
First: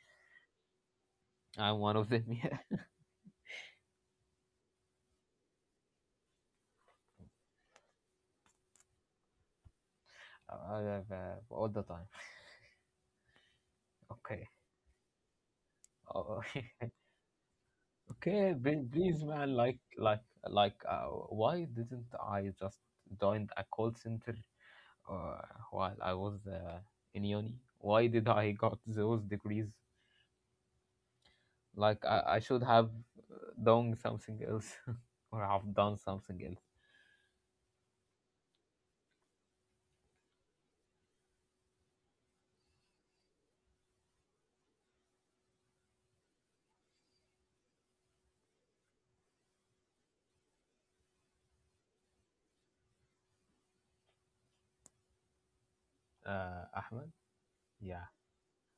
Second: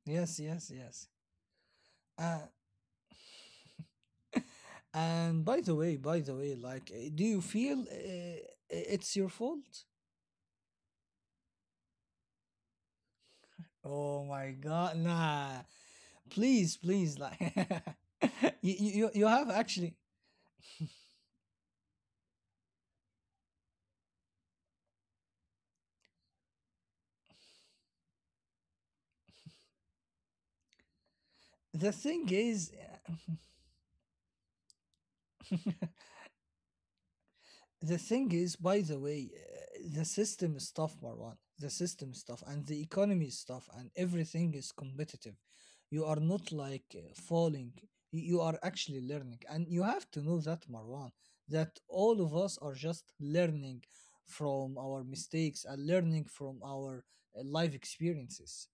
[SPEAKER 1] yes, yes, yes.
[SPEAKER 2] [LAUGHS] I'm one of them,
[SPEAKER 1] uh,
[SPEAKER 2] yeah.
[SPEAKER 1] and by the way do you feel it's your fault?
[SPEAKER 2] [LAUGHS] I have, all the time.
[SPEAKER 1] Oh
[SPEAKER 2] Okay.
[SPEAKER 1] my god, nah,
[SPEAKER 2] Oh,
[SPEAKER 1] please,
[SPEAKER 2] [LAUGHS]
[SPEAKER 1] please, like, [LAUGHS]
[SPEAKER 2] okay,
[SPEAKER 1] you,
[SPEAKER 2] then
[SPEAKER 1] you
[SPEAKER 2] please,
[SPEAKER 1] you
[SPEAKER 2] man.
[SPEAKER 1] have actually—
[SPEAKER 2] Why didn't I just join a call center, uh, while I was, in uni? Why did I got those degrees?
[SPEAKER 1] the
[SPEAKER 2] Like, I,
[SPEAKER 1] thing
[SPEAKER 2] I should
[SPEAKER 1] is,
[SPEAKER 2] have, uh, done something else, [LAUGHS] or have done
[SPEAKER 1] [LAUGHS]
[SPEAKER 2] something else.
[SPEAKER 1] the thing is, by the way the system is tough, Marwan, the system stuff and the economy stuff and everything is competitive. You are not like falling. You are actually learning, and you have to know that, Marwan, that all of us are just learning from our mistakes and learning from our
[SPEAKER 2] Ahmed.
[SPEAKER 1] life
[SPEAKER 2] Yeah.
[SPEAKER 1] experiences.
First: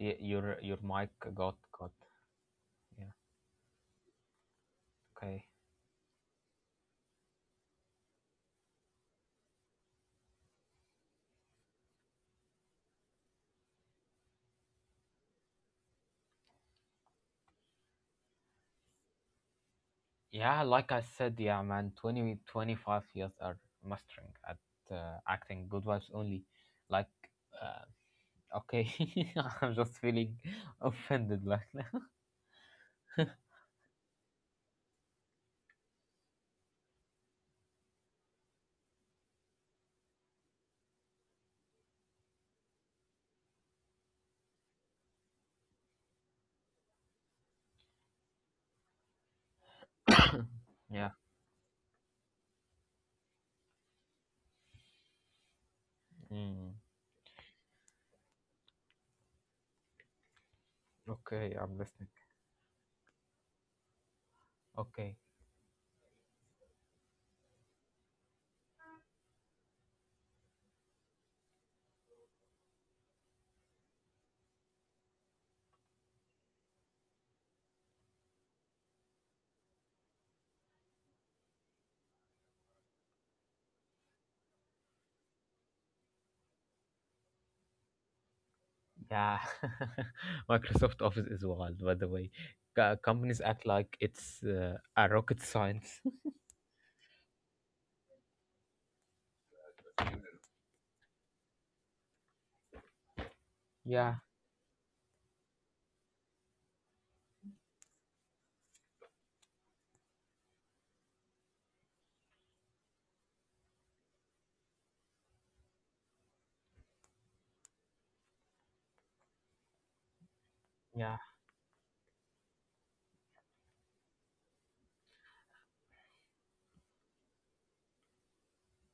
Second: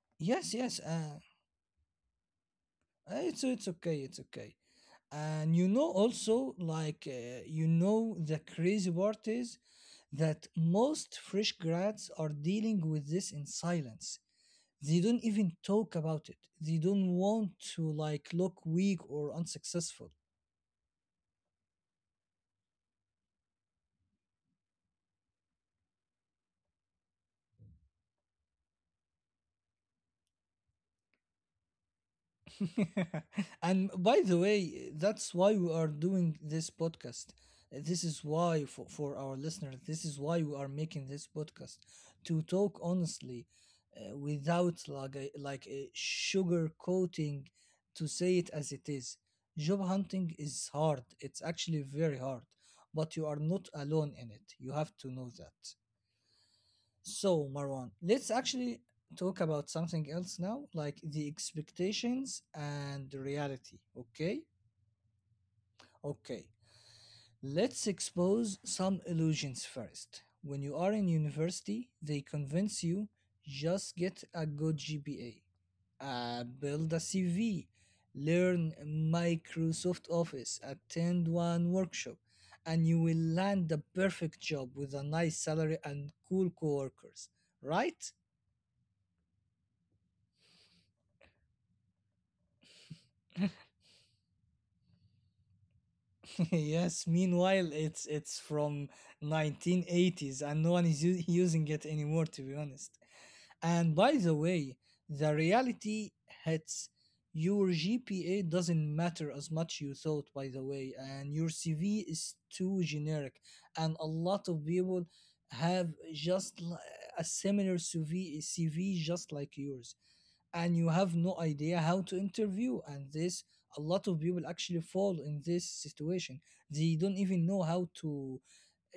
[SPEAKER 2] Y-
[SPEAKER 1] Yes,
[SPEAKER 2] your your
[SPEAKER 1] yes.
[SPEAKER 2] mic got got. Yeah.
[SPEAKER 1] It's okay, it's okay.
[SPEAKER 2] Okay.
[SPEAKER 1] And you know, also you know, the crazy part is that most fresh grads are dealing with this in silence. They don't even talk about it. They don't want to like look weak or unsuccessful.
[SPEAKER 2] Yeah, like I said, yeah, man, 20 25 years are mastering at, acting good vibes only. Like, uh, okay, [LAUGHS] I'm just feeling offended, like. [LAUGHS]
[SPEAKER 1] [LAUGHS] And by the way, that's why we are doing this podcast. This is why, for our listeners, this is why we are making this podcast, to talk honestly without like a sugar coating, to say it as it is. Job
[SPEAKER 2] [COUGHS]
[SPEAKER 1] hunting is hard,
[SPEAKER 2] Yeah.
[SPEAKER 1] it's actually very hard, but you are not alone in it. You have to know that.
[SPEAKER 2] Mm.
[SPEAKER 1] So, Marwan, let's actually talk about something else now, like the
[SPEAKER 2] Okay, I'm listening.
[SPEAKER 1] expectations and the reality. Okay?
[SPEAKER 2] Okay.
[SPEAKER 1] Okay. Let's expose some illusions first. When you are in university, they convince you: just get a good GPA, build a CV, learn Microsoft Office, attend one workshop, and you will land the perfect job with a nice salary and cool coworkers, right?
[SPEAKER 2] Yeah, [LAUGHS] Microsoft Office is wild, by the way. Companies act like it's, a rocket science. [LAUGHS]
[SPEAKER 1] [LAUGHS] Yes, meanwhile it's from 1980s and no one is using it anymore, to be honest. And
[SPEAKER 2] Yeah.
[SPEAKER 1] by the way, the reality hits. Your GPA doesn't matter as much you thought, by the way, and your CV is too generic, and a lot of people have just li- a similar CV just like yours, and you have
[SPEAKER 2] Yeah,
[SPEAKER 1] no idea how to interview, and this— a lot of people actually fall in this situation, they don't even know how to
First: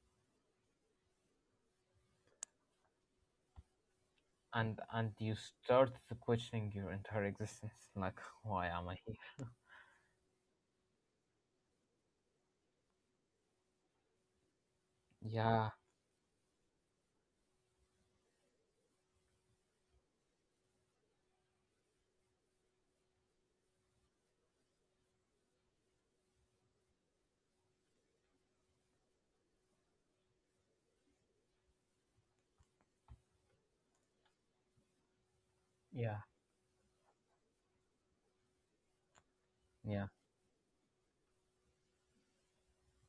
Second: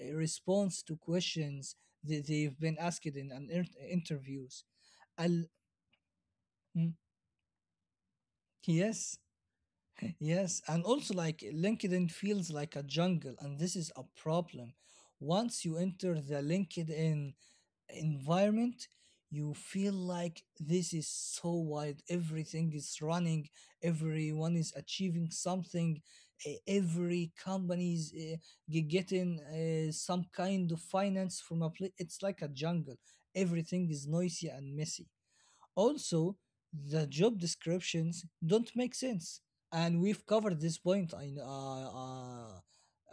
[SPEAKER 1] respond to questions that they've been asked in an interviews.
[SPEAKER 2] and you
[SPEAKER 1] Al-
[SPEAKER 2] start to questioning your
[SPEAKER 1] mm,
[SPEAKER 2] entire existence. Like, why am I
[SPEAKER 1] yes,
[SPEAKER 2] here?
[SPEAKER 1] yes. And also like LinkedIn feels like a jungle, and this is a problem. Once
[SPEAKER 2] Yeah,
[SPEAKER 1] you enter the LinkedIn environment, you feel like this is so wide, everything is running, everyone is achieving something, every company is getting some kind of finance from a place. It's like a jungle, everything is noisy and messy.
[SPEAKER 2] yeah,
[SPEAKER 1] Also, the job descriptions don't make sense, and
[SPEAKER 2] yeah,
[SPEAKER 1] we've covered this point. I kn- uh, uh,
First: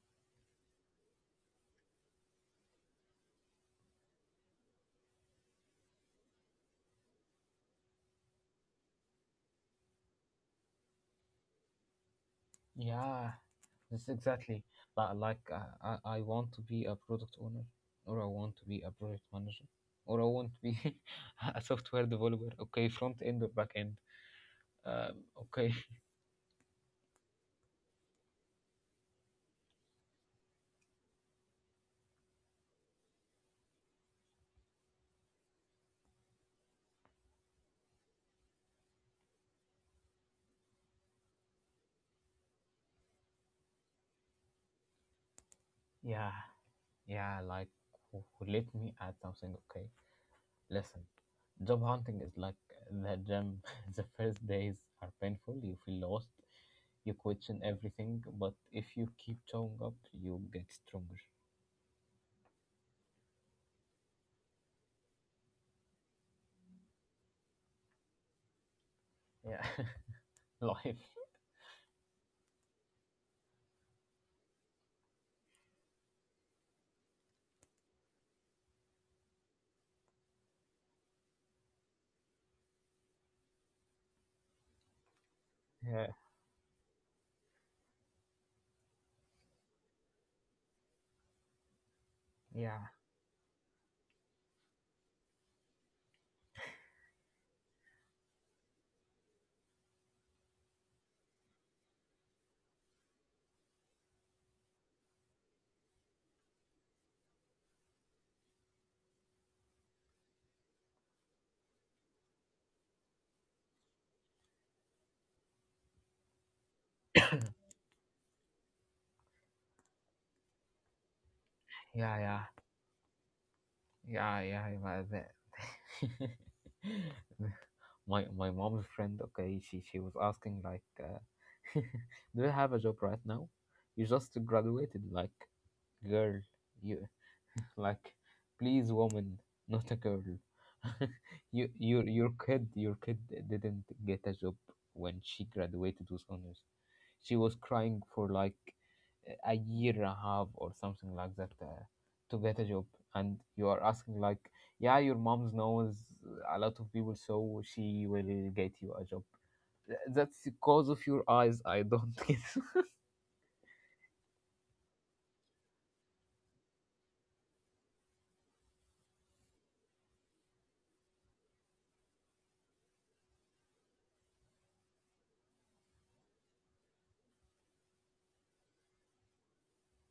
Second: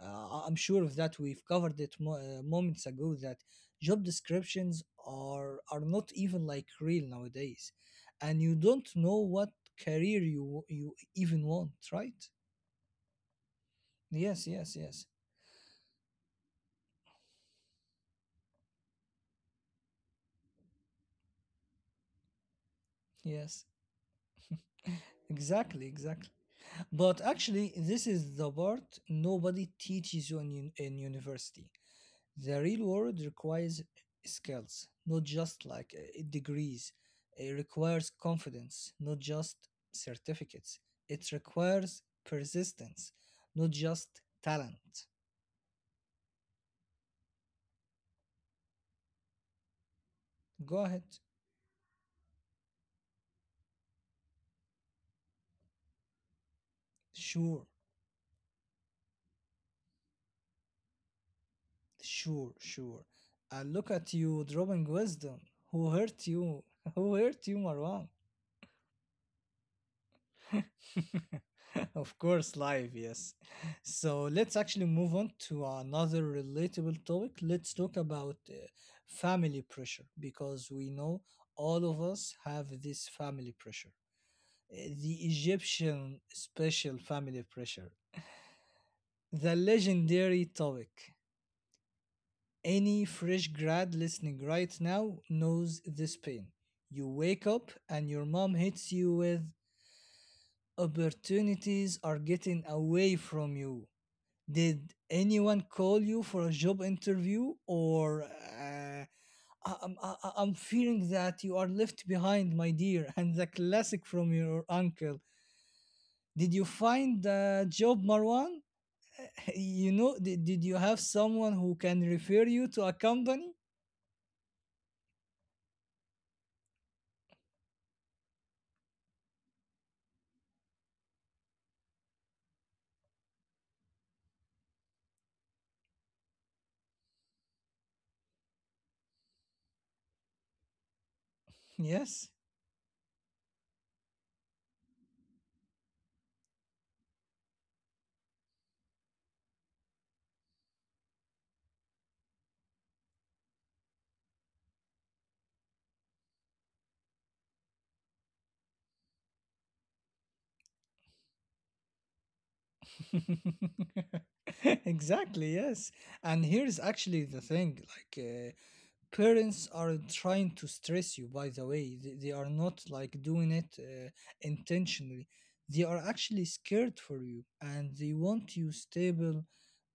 [SPEAKER 1] uh, I'm sure of that. We've covered it moments ago that job descriptions are not even like real nowadays, and you don't know what career you even want, right?
[SPEAKER 2] yeah. That's
[SPEAKER 1] Yes,
[SPEAKER 2] exactly.
[SPEAKER 1] yes, yes,
[SPEAKER 2] But like, I want to be a product owner, or I want to be a project manager, or I want to be [LAUGHS] a software developer. Okay, front end or
[SPEAKER 1] yes.
[SPEAKER 2] back end. Okay.
[SPEAKER 1] Exactly, exactly. But actually, this is the part nobody teaches you in, in university. The real world requires skills, not just like degrees. It requires confidence, not just certificates. It requires persistence, not just talent.
[SPEAKER 2] [LAUGHS] Yeah. Yeah, like, let me add something, okay?
[SPEAKER 1] Go ahead.
[SPEAKER 2] Listen, job hunting is like the gym. [LAUGHS] The first days are painful, you feel lost, you question
[SPEAKER 1] Sure,
[SPEAKER 2] everything, but if you keep showing up, you get stronger.
[SPEAKER 1] sure, sure. I look at you dropping wisdom. Who hurt you? [LAUGHS] Who hurt you, Marwan?
[SPEAKER 2] Yeah, [LAUGHS] life.
[SPEAKER 1] [LAUGHS] Of course, live, yes. So let's actually move on to another relatable topic. Let's talk about family pressure, because we know all of us have this family pressure. Uh, The
[SPEAKER 2] Yeah,
[SPEAKER 1] Egyptian special family pressure, the legendary topic.
[SPEAKER 2] yeah,
[SPEAKER 1] Any fresh grad listening right now knows this pain. You wake up and your mom hits you with: opportunities are getting away from you, did anyone call you for a job interview, or I'm fearing that you are left behind, my dear? [LAUGHS] And the classic from your uncle: did you
[SPEAKER 2] [COUGHS]
[SPEAKER 1] find
[SPEAKER 2] yeah,
[SPEAKER 1] a job, Marwan? [LAUGHS] You know, did you have someone who can
[SPEAKER 2] yeah,
[SPEAKER 1] refer you to a company?
[SPEAKER 2] yeah, yeah, yeah, that. [LAUGHS] My mom's friend, okay, she was asking like, [LAUGHS] do you have a job right now? You just graduated, like. Girl, you, [LAUGHS] like, please, woman, not a girl. [LAUGHS] You, your
[SPEAKER 1] Yes.
[SPEAKER 2] kid didn't get a job when she graduated with honors. She was crying for like a year and a half or something like that, to get a job, and you are asking like, yeah, your mom knows a lot of people so she will get you a job. That's because of your eyes. I don't [LAUGHS] get.
[SPEAKER 1] [LAUGHS] Exactly, yes. And here's actually the thing, parents are trying to stress you, by the way, they are not like doing it intentionally, they are actually scared for you and they want you stable,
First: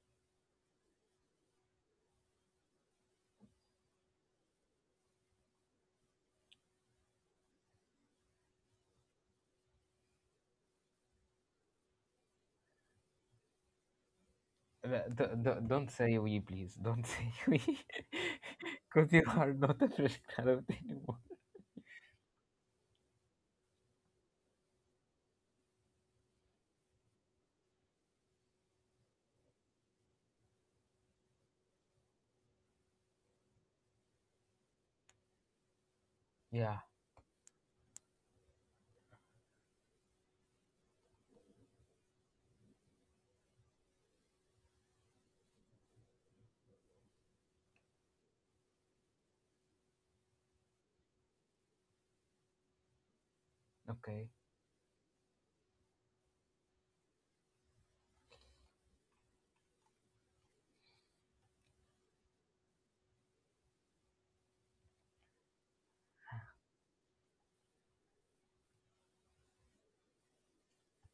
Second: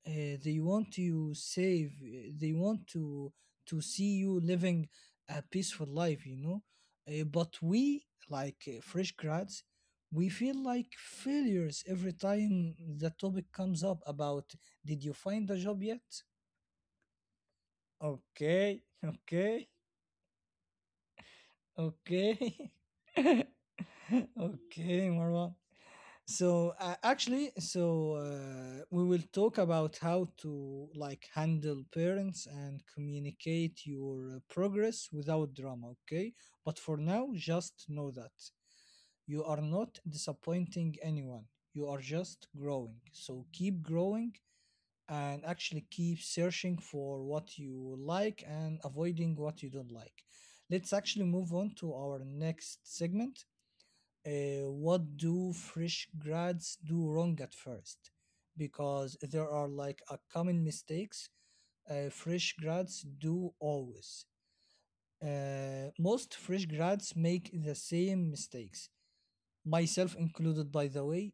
[SPEAKER 1] they want you safe, they want to— to see you living a peaceful life, you know. But we, like fresh grads, we feel like failures every time the topic comes up about: did you find a job
[SPEAKER 2] Don't
[SPEAKER 1] yet?
[SPEAKER 2] say we, please. Don't say [LAUGHS] we.
[SPEAKER 1] Okay. [LAUGHS]
[SPEAKER 2] Because you are
[SPEAKER 1] Okay.
[SPEAKER 2] not a fresh graduate anymore.
[SPEAKER 1] Okay. [LAUGHS] Okay, Marwan. So actually, so we will talk about how to like handle parents and communicate your progress without drama, okay? But
[SPEAKER 2] Yeah,
[SPEAKER 1] for now, just know that you are not disappointing anyone. You are just growing. So keep growing, and actually keep searching for what you like and avoiding what you don't like. Let's actually move on to our next segment.
[SPEAKER 2] okay,
[SPEAKER 1] What do fresh grads do wrong at first? Because there are like a common mistakes fresh grads do always. Most fresh grads make the same mistakes, myself included, by the way,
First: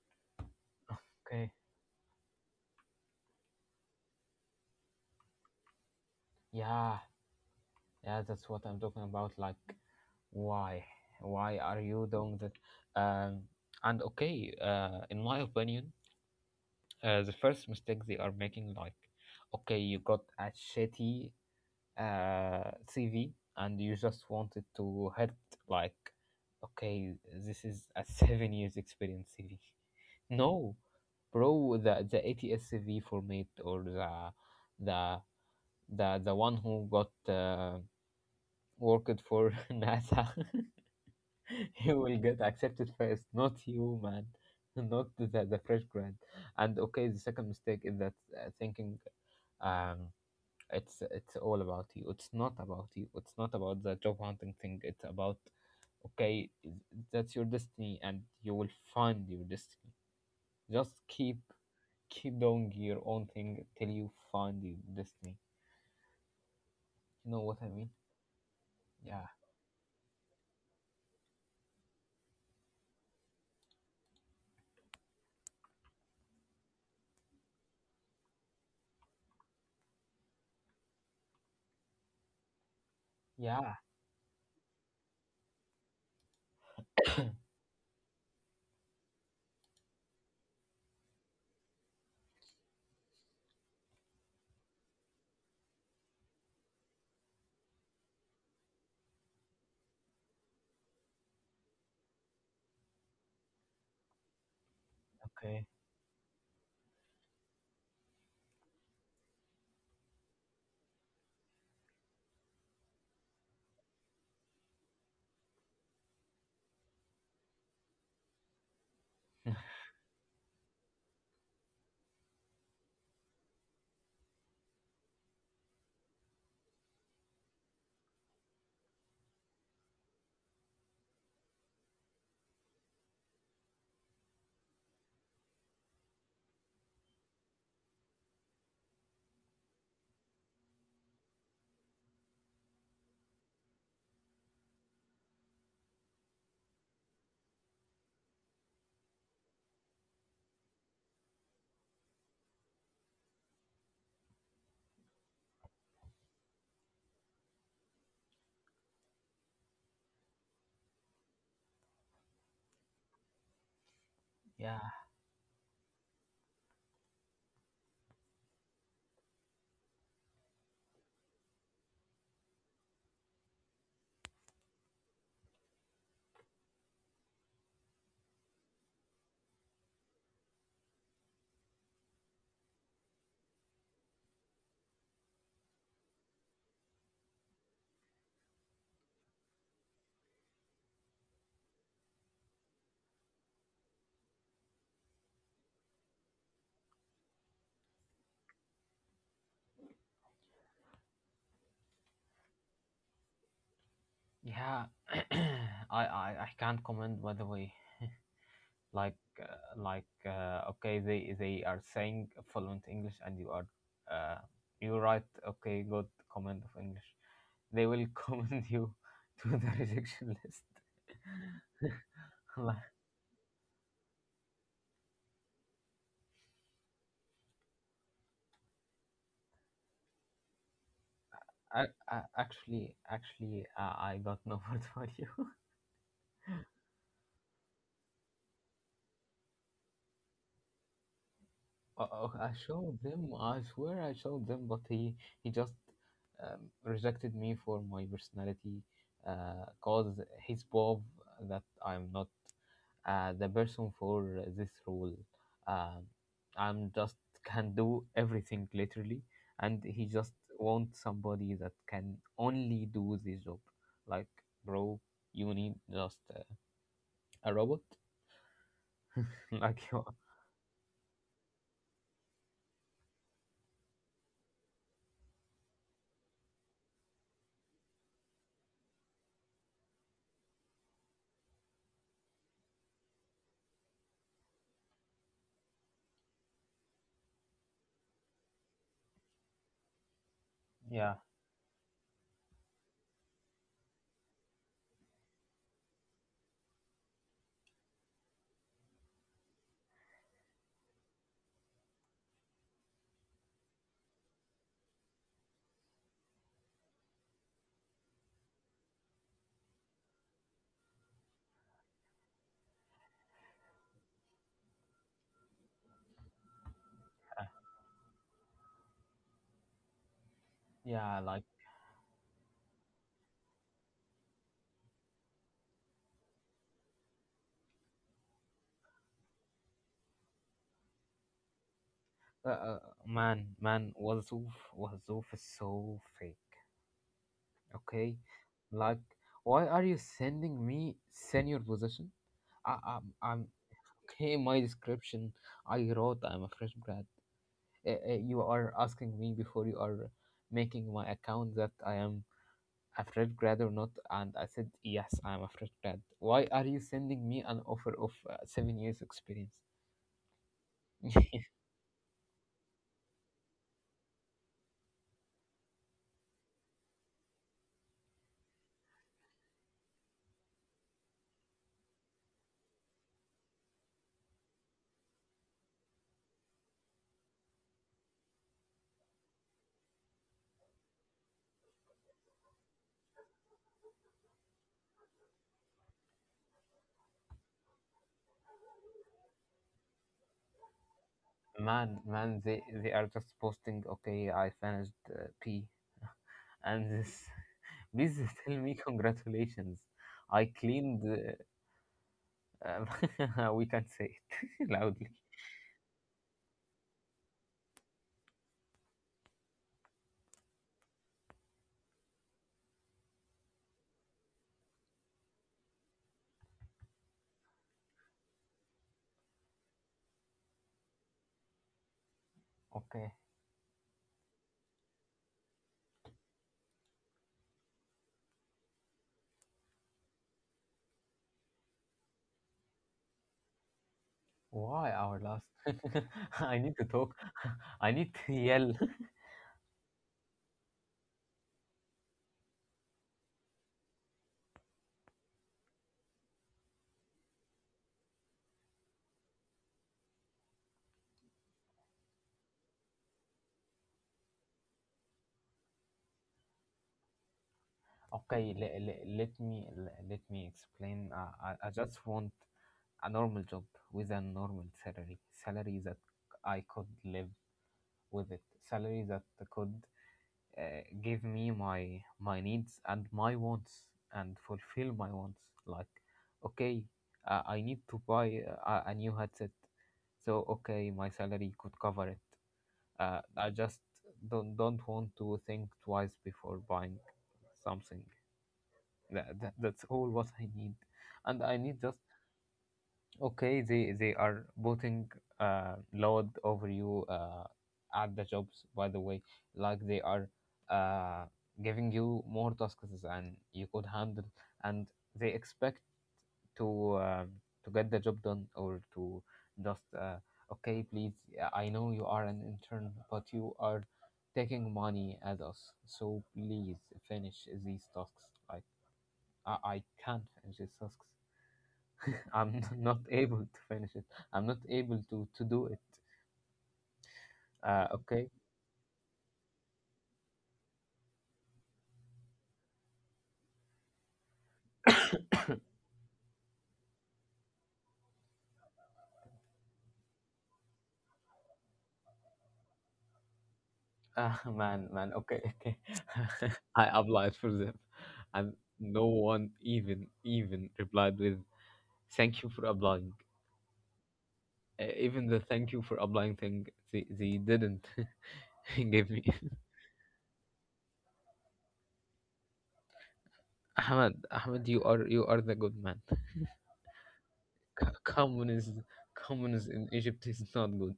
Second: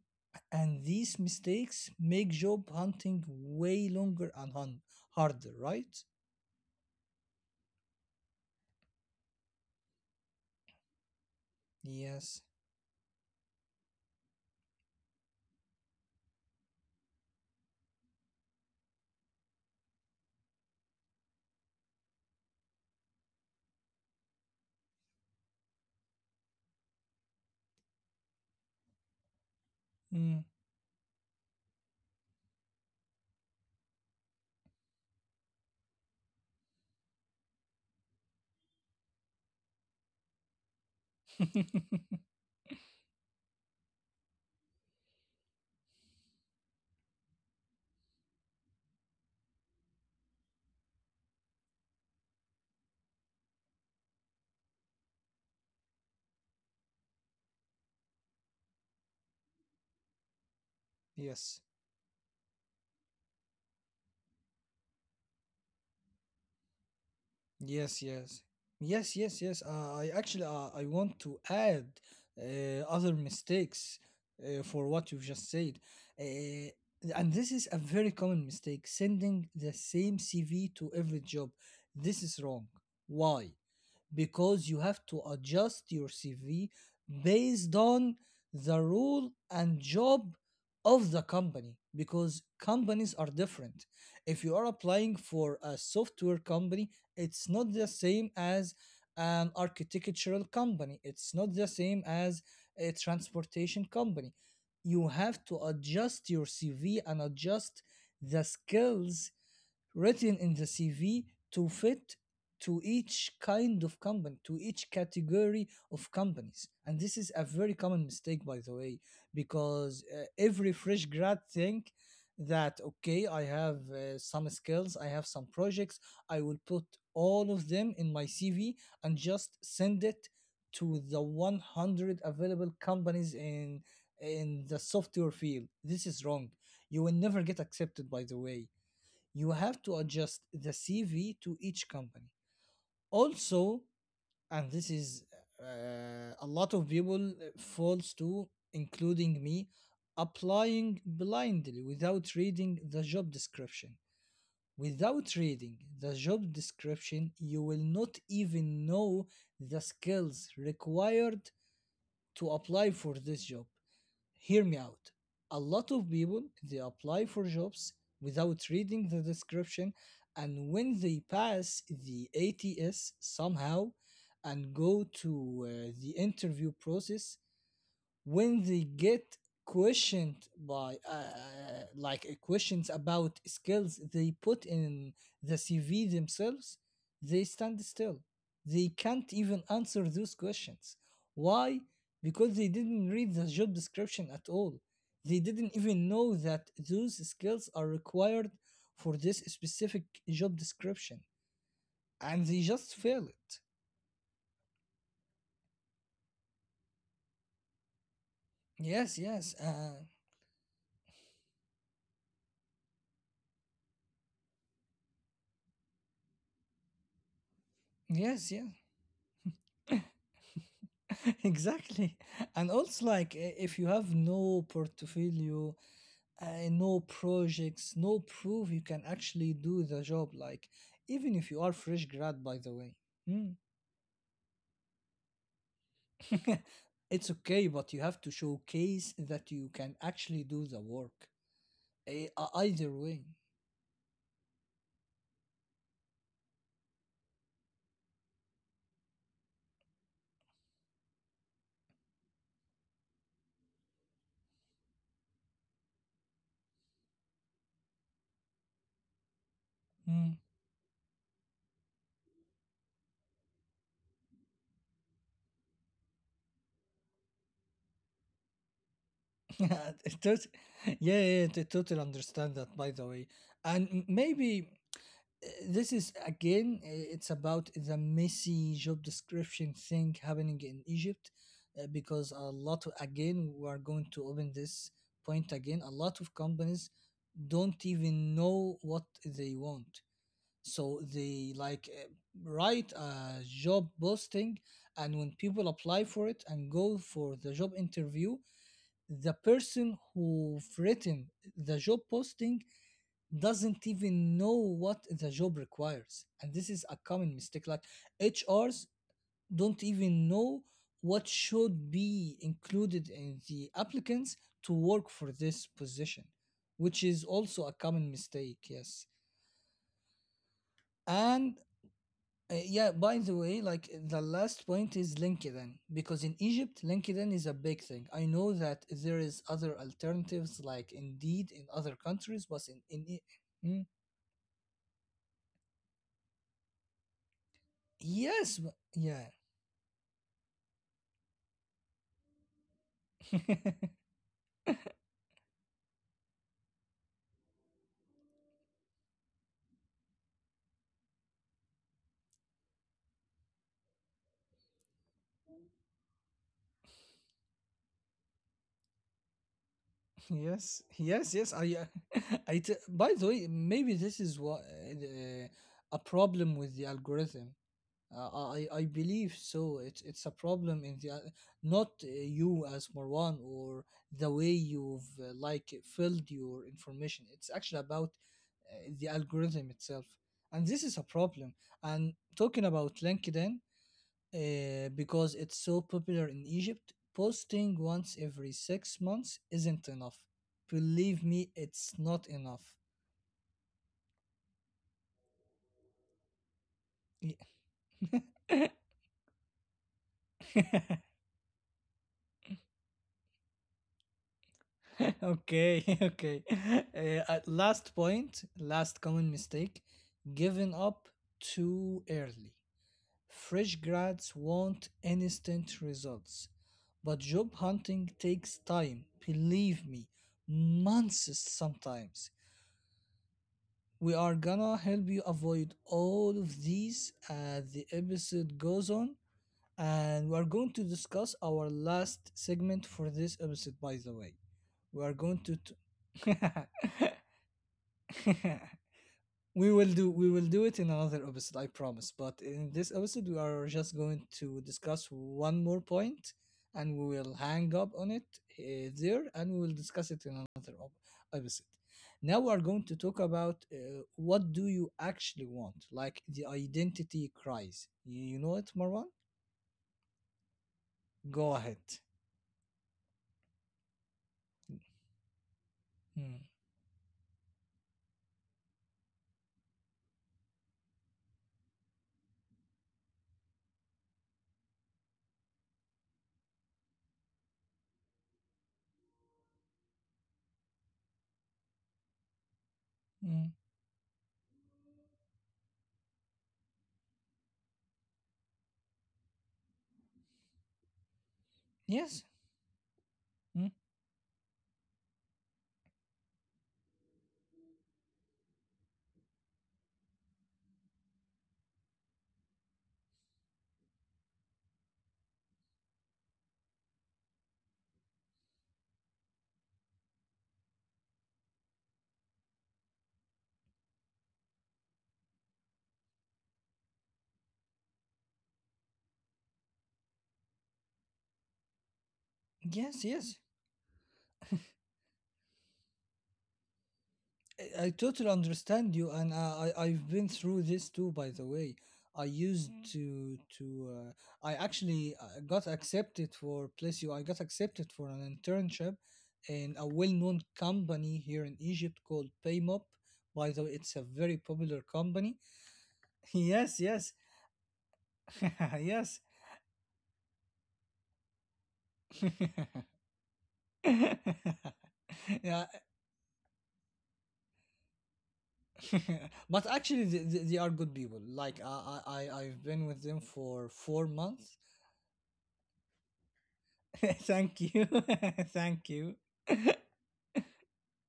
[SPEAKER 1] and these
[SPEAKER 2] okay.
[SPEAKER 1] mistakes make job hunting way longer and harder, right?
[SPEAKER 2] Yeah, yeah, that's what I'm talking about. Like, why? Why are you doing
[SPEAKER 1] Yes.
[SPEAKER 2] that? Um, and okay, in my opinion, the first mistake they are making, like, okay, you got a shitty CV and you just wanted to hit like, okay, this is a [LAUGHS] 7 years experience CV.
[SPEAKER 1] Mm.
[SPEAKER 2] No, bro, the ATS CV format, or the the one who got worked for [LAUGHS] nasa. [LAUGHS] He will
[SPEAKER 1] [LAUGHS]
[SPEAKER 2] get accepted first, not you, man, [LAUGHS] not the fresh grad. And okay, the second mistake is that thinking um, it's all about you. It's not about you. It's not about the job hunting thing. It's about, okay, that's your destiny, and you will find your destiny. Just keep
[SPEAKER 1] Yes.
[SPEAKER 2] keep doing your own thing till you find your destiny. You know what I mean?
[SPEAKER 1] Yes, yes, yes,
[SPEAKER 2] Yeah.
[SPEAKER 1] yes, yes. I actually, I want to add other mistakes for what you've just said, uh, and this is a very common mistake: sending the same CV to every job. This is wrong. Why?
[SPEAKER 2] Yeah.
[SPEAKER 1] Because you have to adjust your CV
[SPEAKER 2] [COUGHS]
[SPEAKER 1] based on the role and job of the company, because companies are different. If you are applying for a software company, it's not the same as an architectural company, it's not the same as a transportation company. You have to
[SPEAKER 2] Okay.
[SPEAKER 1] adjust your CV and adjust the skills written in the CV to fit to each kind of company, to each category of companies. And this is a very common mistake, by the way,
[SPEAKER 2] [LAUGHS]
[SPEAKER 1] because every fresh grad think that okay, I have some skills, I have some projects, I will put all of them in my CV and just send it to the 100 available companies in the software field. This is wrong. You will never get accepted, by the way. You have to adjust the CV to each company. Also, and this is a lot of people falls to, including me: applying blindly without reading the job description. Without reading the job description, you will not even know the skills required to apply for this job. Hear me
[SPEAKER 2] Yeah,
[SPEAKER 1] out. A lot of people they apply for jobs without reading the description, and when they pass the ATS somehow and go to the interview process, when they get questioned by questions about skills they put in the CV themselves, they stand still, they can't even answer those questions. Why? Because they didn't read the job description at all, they didn't even know that those skills are required for this specific job description, and they just fail it.
[SPEAKER 2] yeah. [COUGHS] [CLEARS THROAT] I can't comment, by the way.
[SPEAKER 1] Yes,
[SPEAKER 2] like
[SPEAKER 1] yes.
[SPEAKER 2] okay, they are saying fluent english and you are, uh, you write okay, good comment of english. They will [LAUGHS]
[SPEAKER 1] Yes,
[SPEAKER 2] comment
[SPEAKER 1] yes.
[SPEAKER 2] you to the rejection list.
[SPEAKER 1] [LAUGHS] Exactly.
[SPEAKER 2] [LAUGHS]
[SPEAKER 1] And
[SPEAKER 2] Like,
[SPEAKER 1] also, like, if you have no portfolio, no projects, no proof, you can actually do the job. Like, even if you are
[SPEAKER 2] I,
[SPEAKER 1] fresh
[SPEAKER 2] I
[SPEAKER 1] grad, by the way,
[SPEAKER 2] actually
[SPEAKER 1] Mm.
[SPEAKER 2] actually I got no [LAUGHS] word for you.
[SPEAKER 1] [LAUGHS] it's okay, but you have to showcase that you can actually do the work.
[SPEAKER 2] I
[SPEAKER 1] Either
[SPEAKER 2] showed
[SPEAKER 1] way.
[SPEAKER 2] them, I swear I showed them, but he just rejected me for my personality, cause he's bob that I'm not the person for this role. Um, I'm just can do everything literally, and he just
[SPEAKER 1] Mm.
[SPEAKER 2] wants somebody that can only do this job. Like, bro, you need just a robot.
[SPEAKER 1] [LAUGHS]
[SPEAKER 2] [LAUGHS] Like,
[SPEAKER 1] Yeah,
[SPEAKER 2] you,
[SPEAKER 1] Tot- yeah, yeah, I totally understand that, by the way. And maybe. This is again it's about the messy job description thing happening in Egypt, because a lot of, again, we are going to open this point again. A lot of companies don't even know what they want, so
[SPEAKER 2] yeah,
[SPEAKER 1] they like write a job posting, and when people apply for it and go for the job interview, the person who've written the job posting doesn't even know what the job requires. And this is a common mistake, like HRs don't even know what should be included in the applicants to work for this position, which is also a common mistake. Yes,
[SPEAKER 2] yeah, like.
[SPEAKER 1] and yeah, by the way, like the last point is LinkedIn, because in Egypt LinkedIn is a big thing. I know that there is other alternatives like Indeed in other countries,
[SPEAKER 2] Uh,
[SPEAKER 1] but
[SPEAKER 2] uh,
[SPEAKER 1] in E-
[SPEAKER 2] Man,
[SPEAKER 1] Hmm?
[SPEAKER 2] man, Wazoof, Wazoof is so fake. Okay,
[SPEAKER 1] Yes,
[SPEAKER 2] like,
[SPEAKER 1] yeah.
[SPEAKER 2] why are you sending me senior position? I'm
[SPEAKER 1] [LAUGHS]
[SPEAKER 2] okay. My description I wrote I'm a fresh grad. You are asking me before you are making my account that I am a fresh grad or not, and I said yes, I am a fresh grad. Why are you sending me an offer of 7 years experience?
[SPEAKER 1] Yes, yes, yes.
[SPEAKER 2] [LAUGHS]
[SPEAKER 1] I, [LAUGHS] by the way, maybe this is what a problem with the algorithm. I believe so. It's a problem in the al-, not you as Marwan or the way you've like filled your information. It's actually about the algorithm itself, and this is a problem. And talking about LinkedIn, because it's so popular in Egypt, posting once every 6 months isn't enough. Believe me,
[SPEAKER 2] Man,
[SPEAKER 1] it's not
[SPEAKER 2] man, they
[SPEAKER 1] enough.
[SPEAKER 2] they are just posting. Okay, I finished P, and this.
[SPEAKER 1] Y-
[SPEAKER 2] [LAUGHS] Please tell me
[SPEAKER 1] [LAUGHS]
[SPEAKER 2] congratulations. I cleaned. [LAUGHS] We can say it [LAUGHS] loudly.
[SPEAKER 1] okay, [LAUGHS] okay. At last point, last common mistake: giving up too early. Fresh grads want instant results, but job hunting takes time. Believe me, months sometimes.
[SPEAKER 2] Okay.
[SPEAKER 1] We are gonna help you avoid all of these as the episode goes on, and we are going to discuss our last segment for this episode, by the way.
[SPEAKER 2] Why
[SPEAKER 1] We are
[SPEAKER 2] our
[SPEAKER 1] going
[SPEAKER 2] last?
[SPEAKER 1] to.
[SPEAKER 2] [LAUGHS] I need to talk. [LAUGHS] I need to
[SPEAKER 1] T- [LAUGHS]
[SPEAKER 2] yell.
[SPEAKER 1] We will do it in another episode, I promise. But in this episode, we are just going to discuss one more point, and we will hang up on it there, and we will discuss it in another op- episode. Now we are going to talk about what do you actually want, like the identity crisis. You know
[SPEAKER 2] Okay,
[SPEAKER 1] it, Marwan?
[SPEAKER 2] let me explain. Uh,
[SPEAKER 1] Go ahead.
[SPEAKER 2] I, I just want a normal job with a normal salary, salary that
[SPEAKER 1] Mm.
[SPEAKER 2] I could live with it, salary that could give me my needs and my wants and fulfill my wants. Like, okay, I need to buy a new headset, so okay, my salary could cover it.
[SPEAKER 1] Mm.
[SPEAKER 2] I just don't want to think twice before buying something that's all [LAUGHS] what I need, and I need just
[SPEAKER 1] Yes. Mm.
[SPEAKER 2] okay. They are putting load over you at the jobs. By the way, like, they are uh giving you more tasks than you could handle, and they expect to um, to get the job done or to just, okay, please, I know you are an intern but you are taking money at us, so please finish these tasks. Like, I can't finish this task. I'm [LAUGHS]
[SPEAKER 1] Yes.
[SPEAKER 2] not
[SPEAKER 1] Yes.
[SPEAKER 2] able to finish it. I'm not able to do it.
[SPEAKER 1] I totally
[SPEAKER 2] Okay,
[SPEAKER 1] understand you, and I've been through this too. By the way, I used Mhm. To I actually
[SPEAKER 2] [COUGHS]
[SPEAKER 1] got accepted for place. You. I got accepted for an internship in a well-known company here in Egypt called Paymop. By the way, it's a very popular
[SPEAKER 2] man, man.
[SPEAKER 1] company.
[SPEAKER 2] Okay, okay.
[SPEAKER 1] [LAUGHS]
[SPEAKER 2] [LAUGHS]
[SPEAKER 1] Yes,
[SPEAKER 2] I
[SPEAKER 1] yes,
[SPEAKER 2] applied for them, and
[SPEAKER 1] [LAUGHS]
[SPEAKER 2] no
[SPEAKER 1] yes.
[SPEAKER 2] one even replied with thank you for
[SPEAKER 1] [LAUGHS]
[SPEAKER 2] applying. Even the
[SPEAKER 1] yeah,
[SPEAKER 2] thank you for applying thing, they didn't [LAUGHS] give me. [LAUGHS]
[SPEAKER 1] [LAUGHS] but actually, they are good people. Like I've been with them for four
[SPEAKER 2] Ahmed,
[SPEAKER 1] months
[SPEAKER 2] Ahmed, you are the good man.
[SPEAKER 1] [LAUGHS] Thank you. [LAUGHS]
[SPEAKER 2] C-
[SPEAKER 1] Thank
[SPEAKER 2] communism,
[SPEAKER 1] you.
[SPEAKER 2] Communism in Egypt is not good.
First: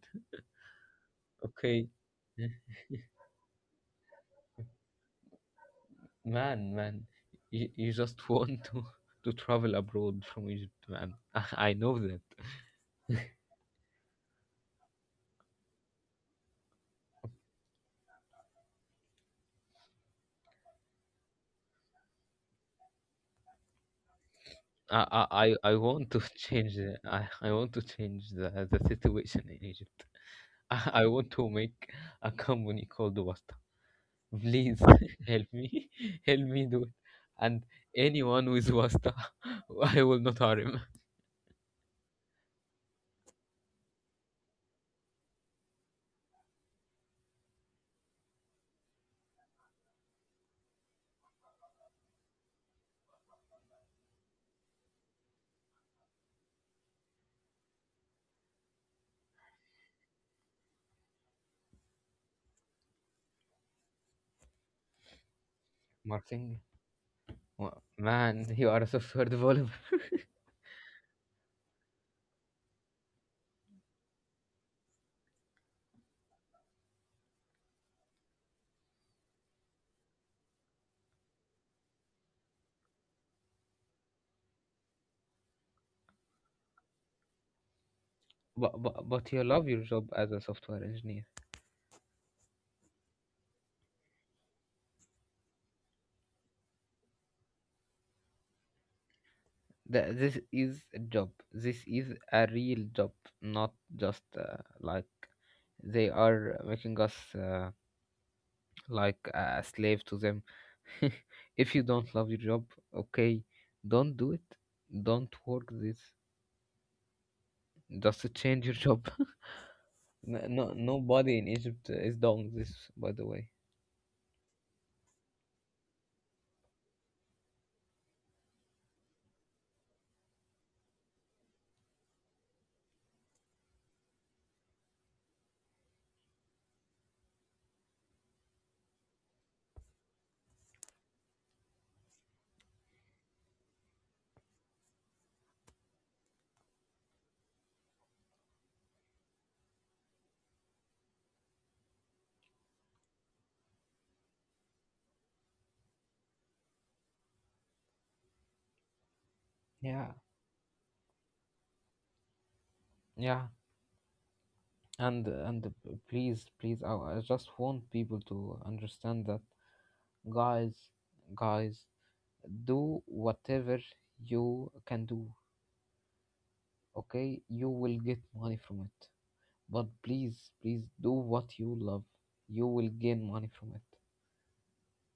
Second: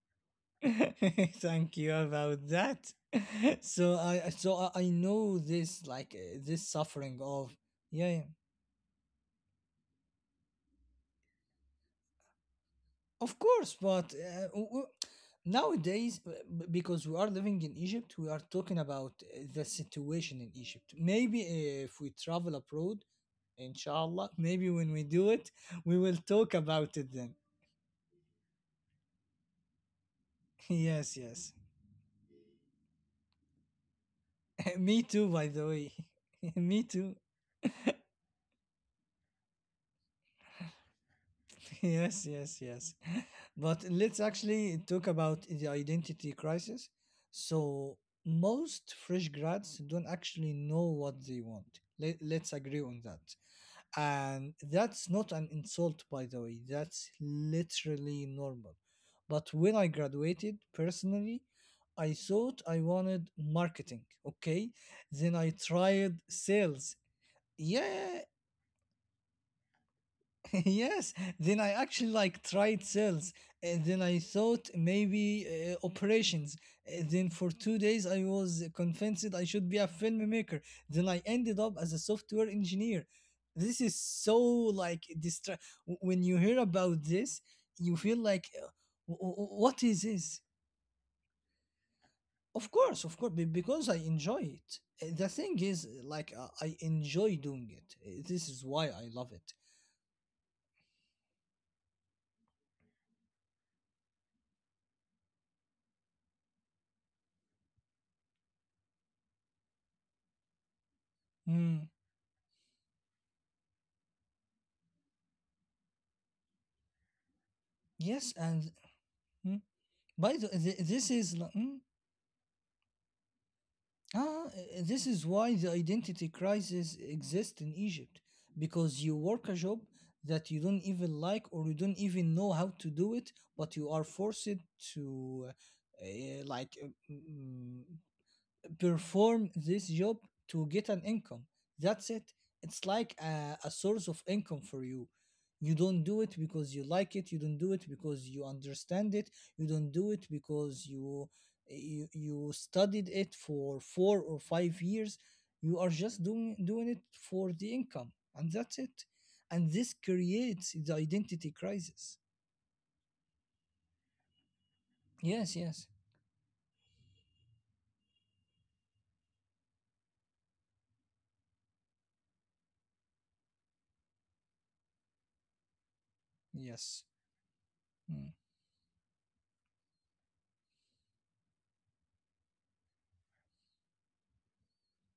[SPEAKER 1] [LAUGHS] Thank
[SPEAKER 2] Okay.
[SPEAKER 1] you about
[SPEAKER 2] [LAUGHS]
[SPEAKER 1] that. [LAUGHS] So I know this like this
[SPEAKER 2] Man, man,
[SPEAKER 1] suffering of
[SPEAKER 2] you
[SPEAKER 1] yeah, yeah.
[SPEAKER 2] just [LAUGHS] want to travel abroad from Egypt, man. [LAUGHS] I know that.
[SPEAKER 1] Of course, but nowadays, because we are living in Egypt, we are talking about the situation in Egypt. Maybe if we travel abroad, inshallah,
[SPEAKER 2] [LAUGHS]
[SPEAKER 1] maybe when we
[SPEAKER 2] I,
[SPEAKER 1] do
[SPEAKER 2] I,
[SPEAKER 1] it,
[SPEAKER 2] I I
[SPEAKER 1] we
[SPEAKER 2] want
[SPEAKER 1] will
[SPEAKER 2] to [LAUGHS]
[SPEAKER 1] talk
[SPEAKER 2] change.
[SPEAKER 1] about
[SPEAKER 2] The,
[SPEAKER 1] it
[SPEAKER 2] I,
[SPEAKER 1] then.
[SPEAKER 2] I want to change the situation in Egypt.
[SPEAKER 1] [LAUGHS]
[SPEAKER 2] [LAUGHS] I
[SPEAKER 1] Yes,
[SPEAKER 2] want to
[SPEAKER 1] yes.
[SPEAKER 2] make a company called Wasta.
[SPEAKER 1] [LAUGHS]
[SPEAKER 2] Please
[SPEAKER 1] Me
[SPEAKER 2] [LAUGHS]
[SPEAKER 1] too,
[SPEAKER 2] help
[SPEAKER 1] by the
[SPEAKER 2] me,
[SPEAKER 1] way.
[SPEAKER 2] [LAUGHS] help
[SPEAKER 1] [LAUGHS]
[SPEAKER 2] me do
[SPEAKER 1] Me
[SPEAKER 2] it.
[SPEAKER 1] too.
[SPEAKER 2] And anyone with Wasta, [LAUGHS] I will not harm him.
[SPEAKER 1] [LAUGHS] Yes, yes, yes. But let's actually talk about the identity crisis. So, most fresh grads don't actually know what they want. Let's agree on that. And that's not an insult, by the way, that's literally normal. But when I graduated personally, I thought I wanted marketing, okay? Then I tried
[SPEAKER 2] Marketing,
[SPEAKER 1] sales. Yeah,
[SPEAKER 2] Man, you are a software developer.
[SPEAKER 1] [LAUGHS] yes, then I actually like tried sales, and then I thought maybe operations. Then for 2 days I was convinced I should be a filmmaker. Then I ended up as a software engineer. This is so like distra- w- when you hear about this, you feel like,
[SPEAKER 2] [LAUGHS] but, but but you love your
[SPEAKER 1] what is
[SPEAKER 2] job as a
[SPEAKER 1] this?
[SPEAKER 2] software engineer.
[SPEAKER 1] Of course, be- because I enjoy it. The thing is, like I enjoy doing it. This is why I love it.
[SPEAKER 2] This is a job. This is a real job, not just like they are making us like a slave to them. [LAUGHS] If you
[SPEAKER 1] Mm,
[SPEAKER 2] don't love your job, okay, don't do it. Don't work this.
[SPEAKER 1] yes,
[SPEAKER 2] Just change
[SPEAKER 1] and.
[SPEAKER 2] your job.
[SPEAKER 1] Hmm?
[SPEAKER 2] [LAUGHS]
[SPEAKER 1] By
[SPEAKER 2] No,
[SPEAKER 1] the,
[SPEAKER 2] no,
[SPEAKER 1] th- this is
[SPEAKER 2] nobody in
[SPEAKER 1] l- mm,
[SPEAKER 2] Egypt is doing this, by the way.
[SPEAKER 1] ah, this is why the identity crisis exists in Egypt, because you work a job that you don't even like or you don't even know how to do it, but you are forced to like mm, perform this job to get an income. That's it. It's like a source of income for you. You don't do it because you like it. You don't do it because you understand it. You don't do it because you you studied it for 4 or 5 years. You are just doing it for the income, and that's it. And this
[SPEAKER 2] Yeah,
[SPEAKER 1] creates the identity crisis.
[SPEAKER 2] yeah. And
[SPEAKER 1] Yes,
[SPEAKER 2] and
[SPEAKER 1] yes,
[SPEAKER 2] please, please, I just want people to understand that, guys, guys, do whatever you can do.
[SPEAKER 1] yes.
[SPEAKER 2] Okay, you will get
[SPEAKER 1] Mm.
[SPEAKER 2] money from it, but please, please do what you love, you will gain money from it.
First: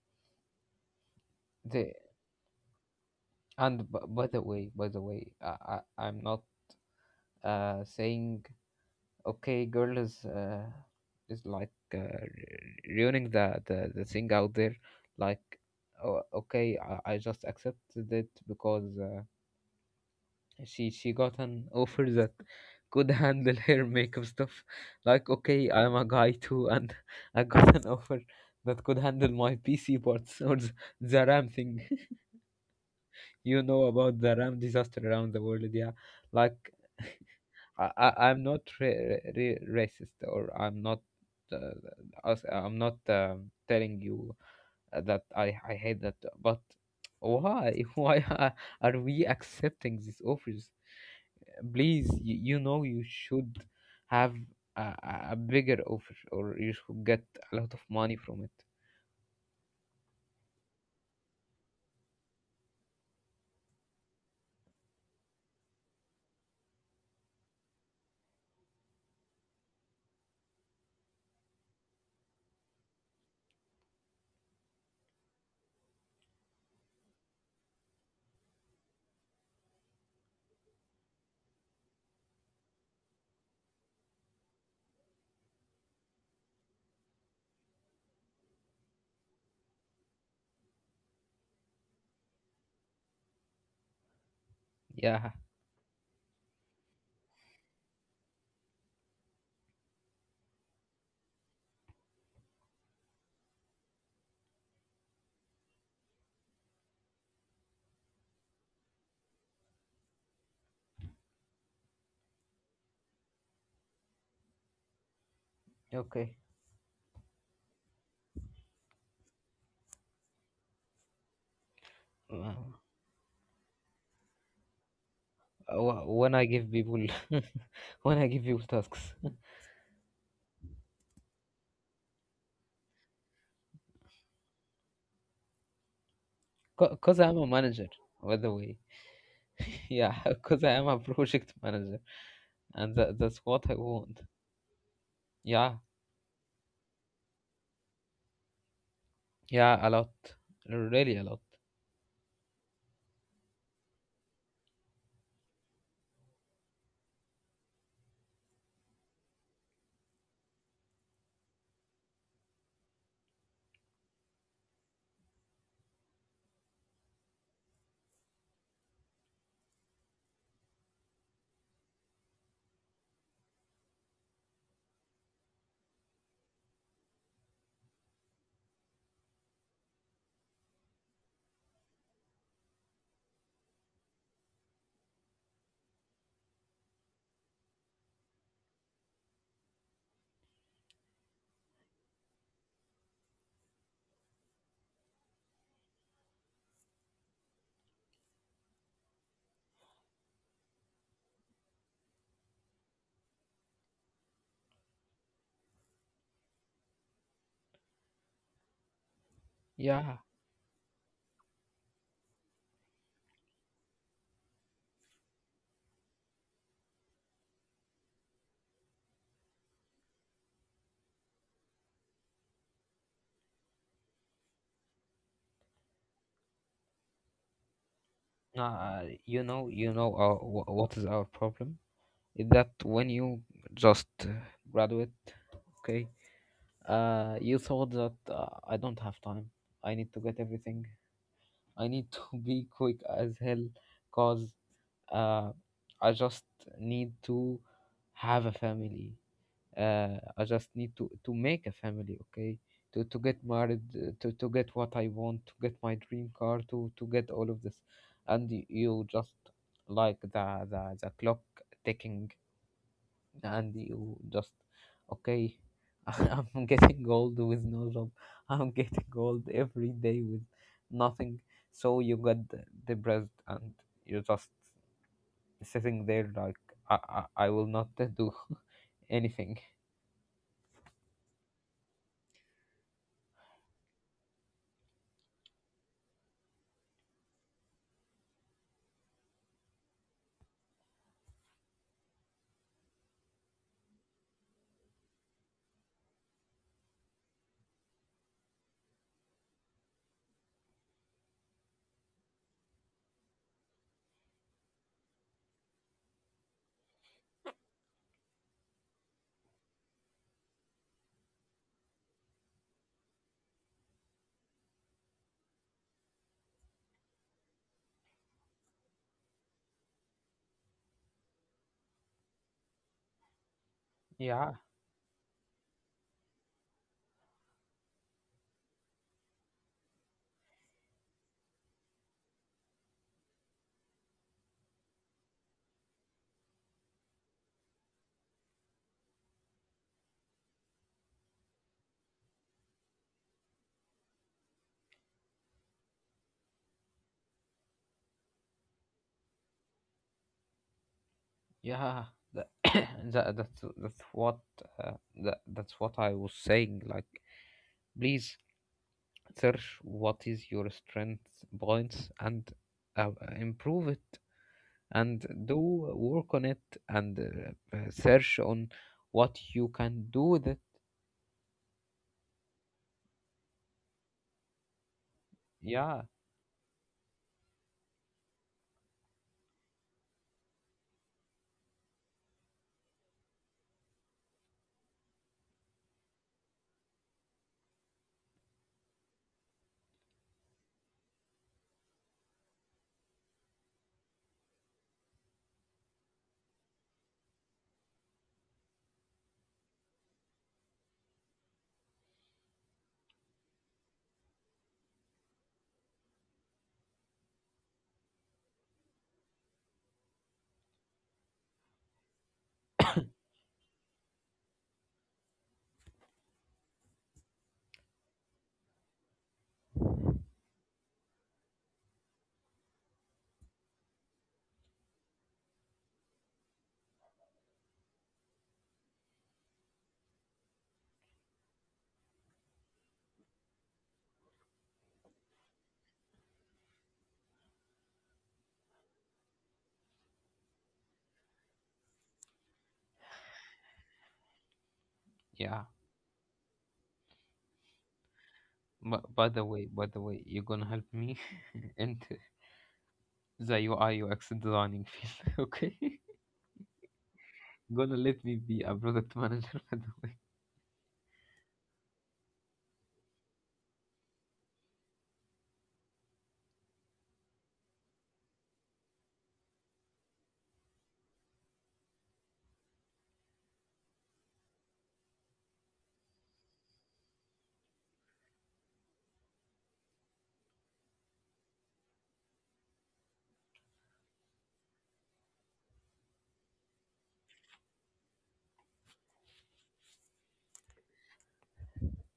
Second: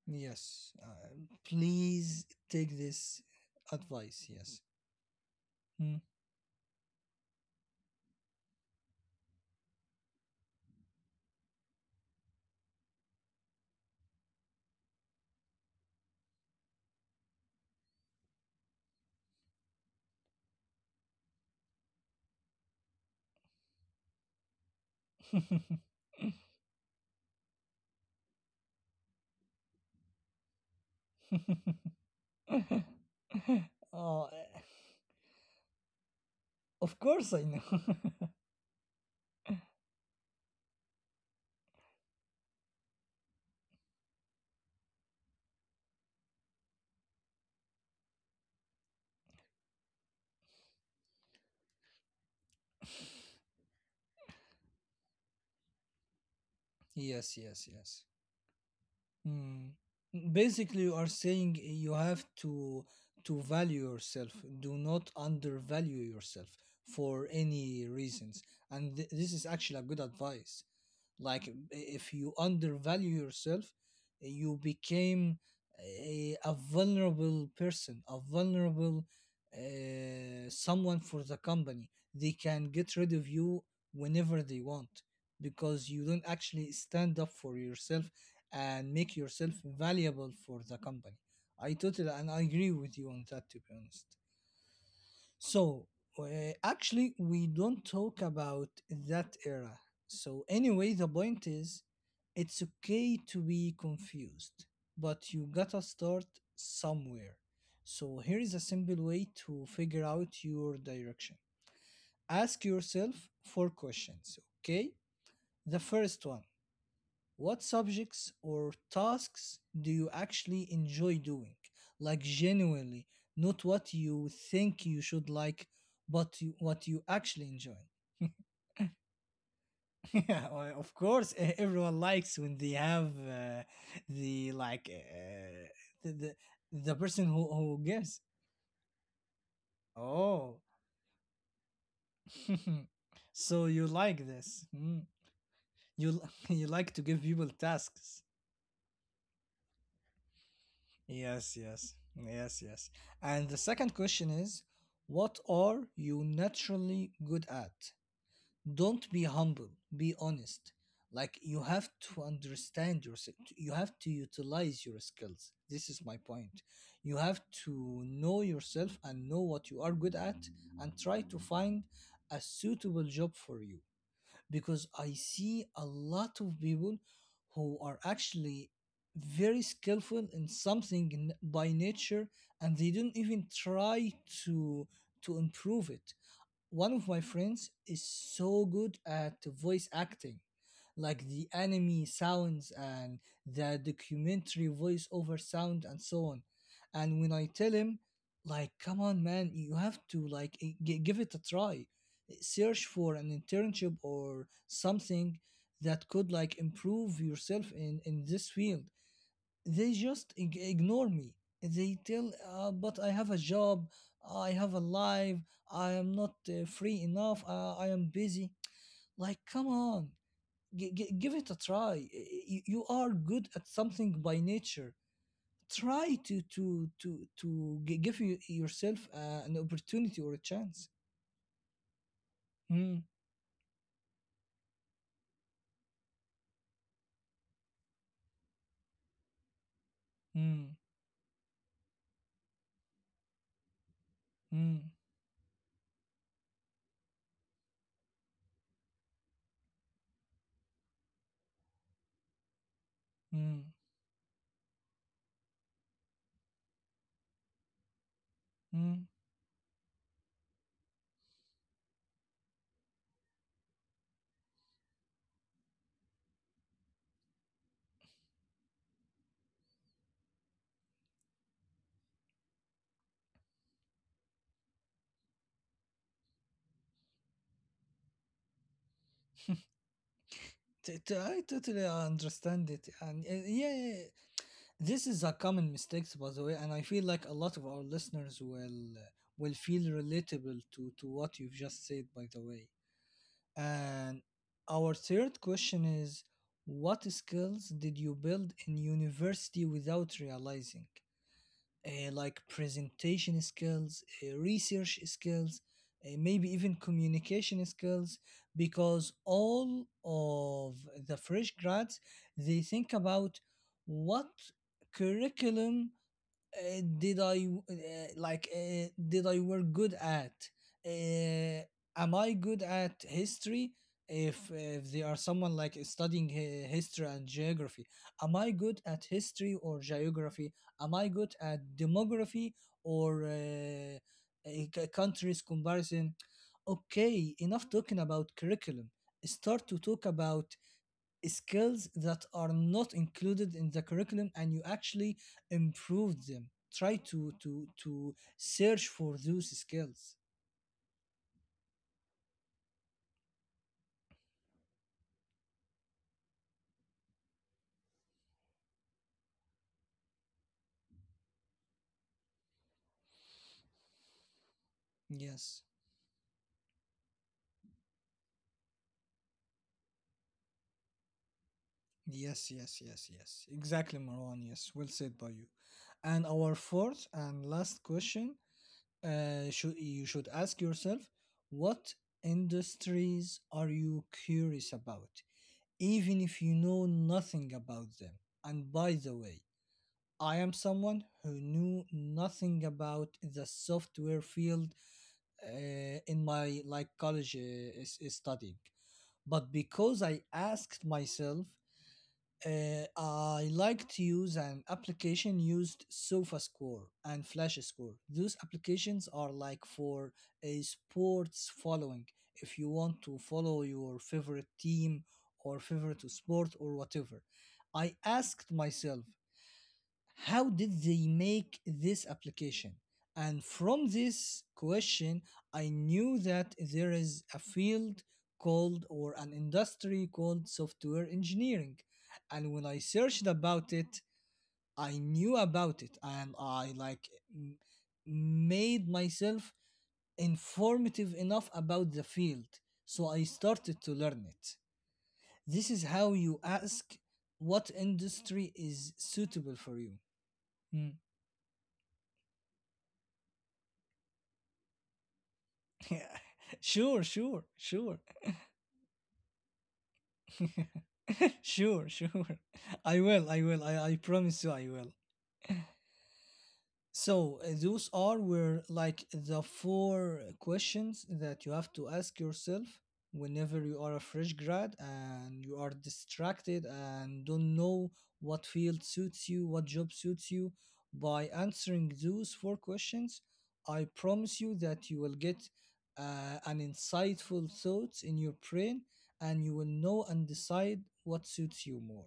[SPEAKER 1] Yes.
[SPEAKER 2] the,
[SPEAKER 1] Please take this
[SPEAKER 2] and by
[SPEAKER 1] advice.
[SPEAKER 2] the
[SPEAKER 1] Yes.
[SPEAKER 2] way, I,
[SPEAKER 1] Mm.
[SPEAKER 2] I i'm not saying, okay, girl is like, ruining the thing out there. Like, oh, okay, I just accepted it because she got an offer that could [LAUGHS] handle her makeup stuff. Like, okay, I'm a guy too, and [LAUGHS] I got an offer that could handle my PC parts [LAUGHS] or the RAM thing. [LAUGHS] You know
[SPEAKER 1] [LAUGHS]
[SPEAKER 2] about
[SPEAKER 1] oh,
[SPEAKER 2] the
[SPEAKER 1] eh,
[SPEAKER 2] RAM disaster around the world, yeah. Like,
[SPEAKER 1] of course I know.
[SPEAKER 2] I, I
[SPEAKER 1] [LAUGHS]
[SPEAKER 2] I'm not racist, or I'm not, uh, I'm not telling you that I hate that. But why [LAUGHS] why are we accepting these offers? Please, you know you should have a bigger offer, or you should get
[SPEAKER 1] Yes.
[SPEAKER 2] a
[SPEAKER 1] Yes.
[SPEAKER 2] lot of
[SPEAKER 1] Yes.
[SPEAKER 2] money from it.
[SPEAKER 1] Mm. Basically, you are saying you have to value yourself. Do not undervalue yourself for any reasons. And th- this is actually a good advice. Like if you undervalue yourself, you became a vulnerable person, a vulnerable someone for the company. They can get rid of you whenever they want, because you don't actually stand up for yourself and make yourself valuable for the company. I totally and I agree with you on that, to be honest.
[SPEAKER 2] Yeah.
[SPEAKER 1] So, uh, actually, we don't talk about that era. So, anyway, the point is it's okay to be confused, but you gotta start somewhere. So, here is a simple way to figure out your direction: ask yourself four questions, okay? The first
[SPEAKER 2] Okay.
[SPEAKER 1] one: what subjects or tasks do you actually enjoy doing? Like,
[SPEAKER 2] Uh,
[SPEAKER 1] genuinely, not what you think you should like,
[SPEAKER 2] When
[SPEAKER 1] but
[SPEAKER 2] I
[SPEAKER 1] you,
[SPEAKER 2] give
[SPEAKER 1] what you
[SPEAKER 2] people, [LAUGHS]
[SPEAKER 1] actually enjoy.
[SPEAKER 2] when I give people tasks,
[SPEAKER 1] [LAUGHS] Yeah, well, of course, e- everyone likes when they have the like the, the
[SPEAKER 2] [LAUGHS]
[SPEAKER 1] the
[SPEAKER 2] because
[SPEAKER 1] person
[SPEAKER 2] I'm a
[SPEAKER 1] who
[SPEAKER 2] manager,
[SPEAKER 1] gives.
[SPEAKER 2] by the way. [LAUGHS] Yeah,
[SPEAKER 1] Oh,
[SPEAKER 2] because I am a project manager,
[SPEAKER 1] [LAUGHS]
[SPEAKER 2] and that's
[SPEAKER 1] so
[SPEAKER 2] what I
[SPEAKER 1] you
[SPEAKER 2] want.
[SPEAKER 1] like this? Mm.
[SPEAKER 2] Yeah,
[SPEAKER 1] You li- [LAUGHS] you like to give people tasks?
[SPEAKER 2] yeah, a lot, really a lot.
[SPEAKER 1] Yes, yes, yes, yes. And the second question is, what are you naturally good at? Don't be humble, be honest. Like you have to understand yourself, you have to utilize your skills. This is my point. You have to know yourself and know what you are good at, and try to find a suitable job for you, because I see a lot of people who are actually very skillful in something in, by nature, and they don't even try to to improve it. One of my friends is so good at voice acting, like the anime sounds and the documentary voiceover sound and so on. And when I tell him, like, come on, man, you have to like give it a try, eh, search for an internship or something that could like improve yourself in this field. They
[SPEAKER 2] Yeah.
[SPEAKER 1] just ignore me. They tell, but I have a job, I have a life, I am not free enough, I am busy. Like, come on, give it a try. Y- You are good at something by nature. Try to give you, yourself
[SPEAKER 2] Nah,
[SPEAKER 1] an opportunity or a chance.
[SPEAKER 2] what is our problem? Is that
[SPEAKER 1] Mm,
[SPEAKER 2] when you just graduate, okay, you thought that I don't have time. I need to get
[SPEAKER 1] mm,
[SPEAKER 2] everything. I need to [LAUGHS] be quick as hell, cause
[SPEAKER 1] mm,
[SPEAKER 2] uh, I just need to have a family. I just need to make a family, okay? To get
[SPEAKER 1] mm,
[SPEAKER 2] married, to get what I want, to get my dream car, to get all of this, and you
[SPEAKER 1] mm.
[SPEAKER 2] just like the clock ticking, and you just, okay. [LAUGHS] I'm getting old with no job. I'm getting old every day with nothing. So you get depressed and you're just sitting there like, I will not do [LAUGHS] anything.
[SPEAKER 1] T- t- I totally understand it, and yeah, yeah, yeah. This is a common mistake, by the way, and I feel like a lot of our listeners will feel relatable to what you've just said, by the way. And our third question is: what skills did you build in university without realizing? Like presentation skills, research skills, maybe even communication skills, because all of the fresh grads, they think about what curriculum did I like did I were good at? Uh, am I good at history?
[SPEAKER 2] Yeah.
[SPEAKER 1] If they are someone like studying hi- history and geography, am I good at history or geography? Am I good at demography or a c- countries comparison? Okay, enough talking about curriculum. Start to talk about skills that are not included in the curriculum and you actually improve them. Try to search for those skills.
[SPEAKER 2] Yeah, [COUGHS] that's what uh, that that's what I was saying. Like, please search what is your strength points, and uh, improve it and do
[SPEAKER 1] Yes,
[SPEAKER 2] work on it and search on what you can do with it.
[SPEAKER 1] yes, yes, yes, yes, exactly, Marwan, yes, well said by you.
[SPEAKER 2] Yeah,
[SPEAKER 1] And our fourth and last question should you should ask yourself: what industries are you curious about, even if you know nothing about them? And by the way, I am someone who knew nothing about the software field in my like college is studying, but because I asked myself, I like to use an application used SofaScore and FlashScore. Those applications are like for a sports following. If you want to follow your favorite team or favorite sport or whatever, I asked myself: how did they make this application? And from this question, I knew that there is a field called, or an industry called, software engineering. And when I searched about it, I knew about it and I like m- made myself informative enough about the field. So I started to learn it.
[SPEAKER 2] yeah.
[SPEAKER 1] This is how you ask what industry is
[SPEAKER 2] But by the
[SPEAKER 1] suitable
[SPEAKER 2] way,
[SPEAKER 1] for you.
[SPEAKER 2] you're gonna help
[SPEAKER 1] Hmm.
[SPEAKER 2] me [LAUGHS] into the UI UX designing field, [LAUGHS] okay?
[SPEAKER 1] [LAUGHS] sure, sure,
[SPEAKER 2] Gonna
[SPEAKER 1] sure,
[SPEAKER 2] let me be a product manager, [LAUGHS] by the
[SPEAKER 1] [LAUGHS] sure, sure. I will, I will. I promise you, I will. So those are were like the four questions that you have to ask yourself whenever you are a fresh grad and you are distracted and don't know what field suits you, what job suits you. By answering those four questions, I promise you that you will get an insightful thoughts in your brain, and you will know and decide what suits you more.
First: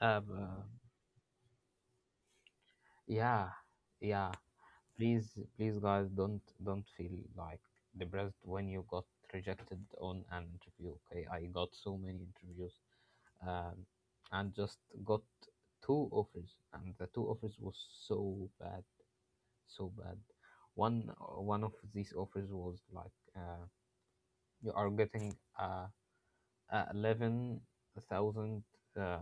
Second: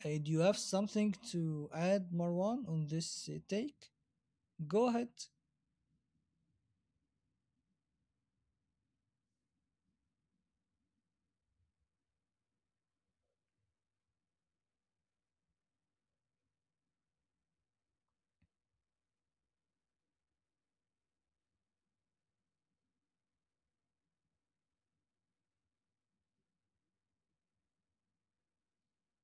[SPEAKER 2] way.
[SPEAKER 1] Do you have
[SPEAKER 2] Uh,
[SPEAKER 1] something to add, Marwan, on this
[SPEAKER 2] Yeah,
[SPEAKER 1] take?
[SPEAKER 2] yeah.
[SPEAKER 1] Go ahead.
[SPEAKER 2] Please, please, guys, don't feel like depressed when you got rejected on an interview. Okay, I got so many interviews, um, and just got two offers, and the two offers was so bad, so bad. One of these offers was like, you are getting a 11,000 uh,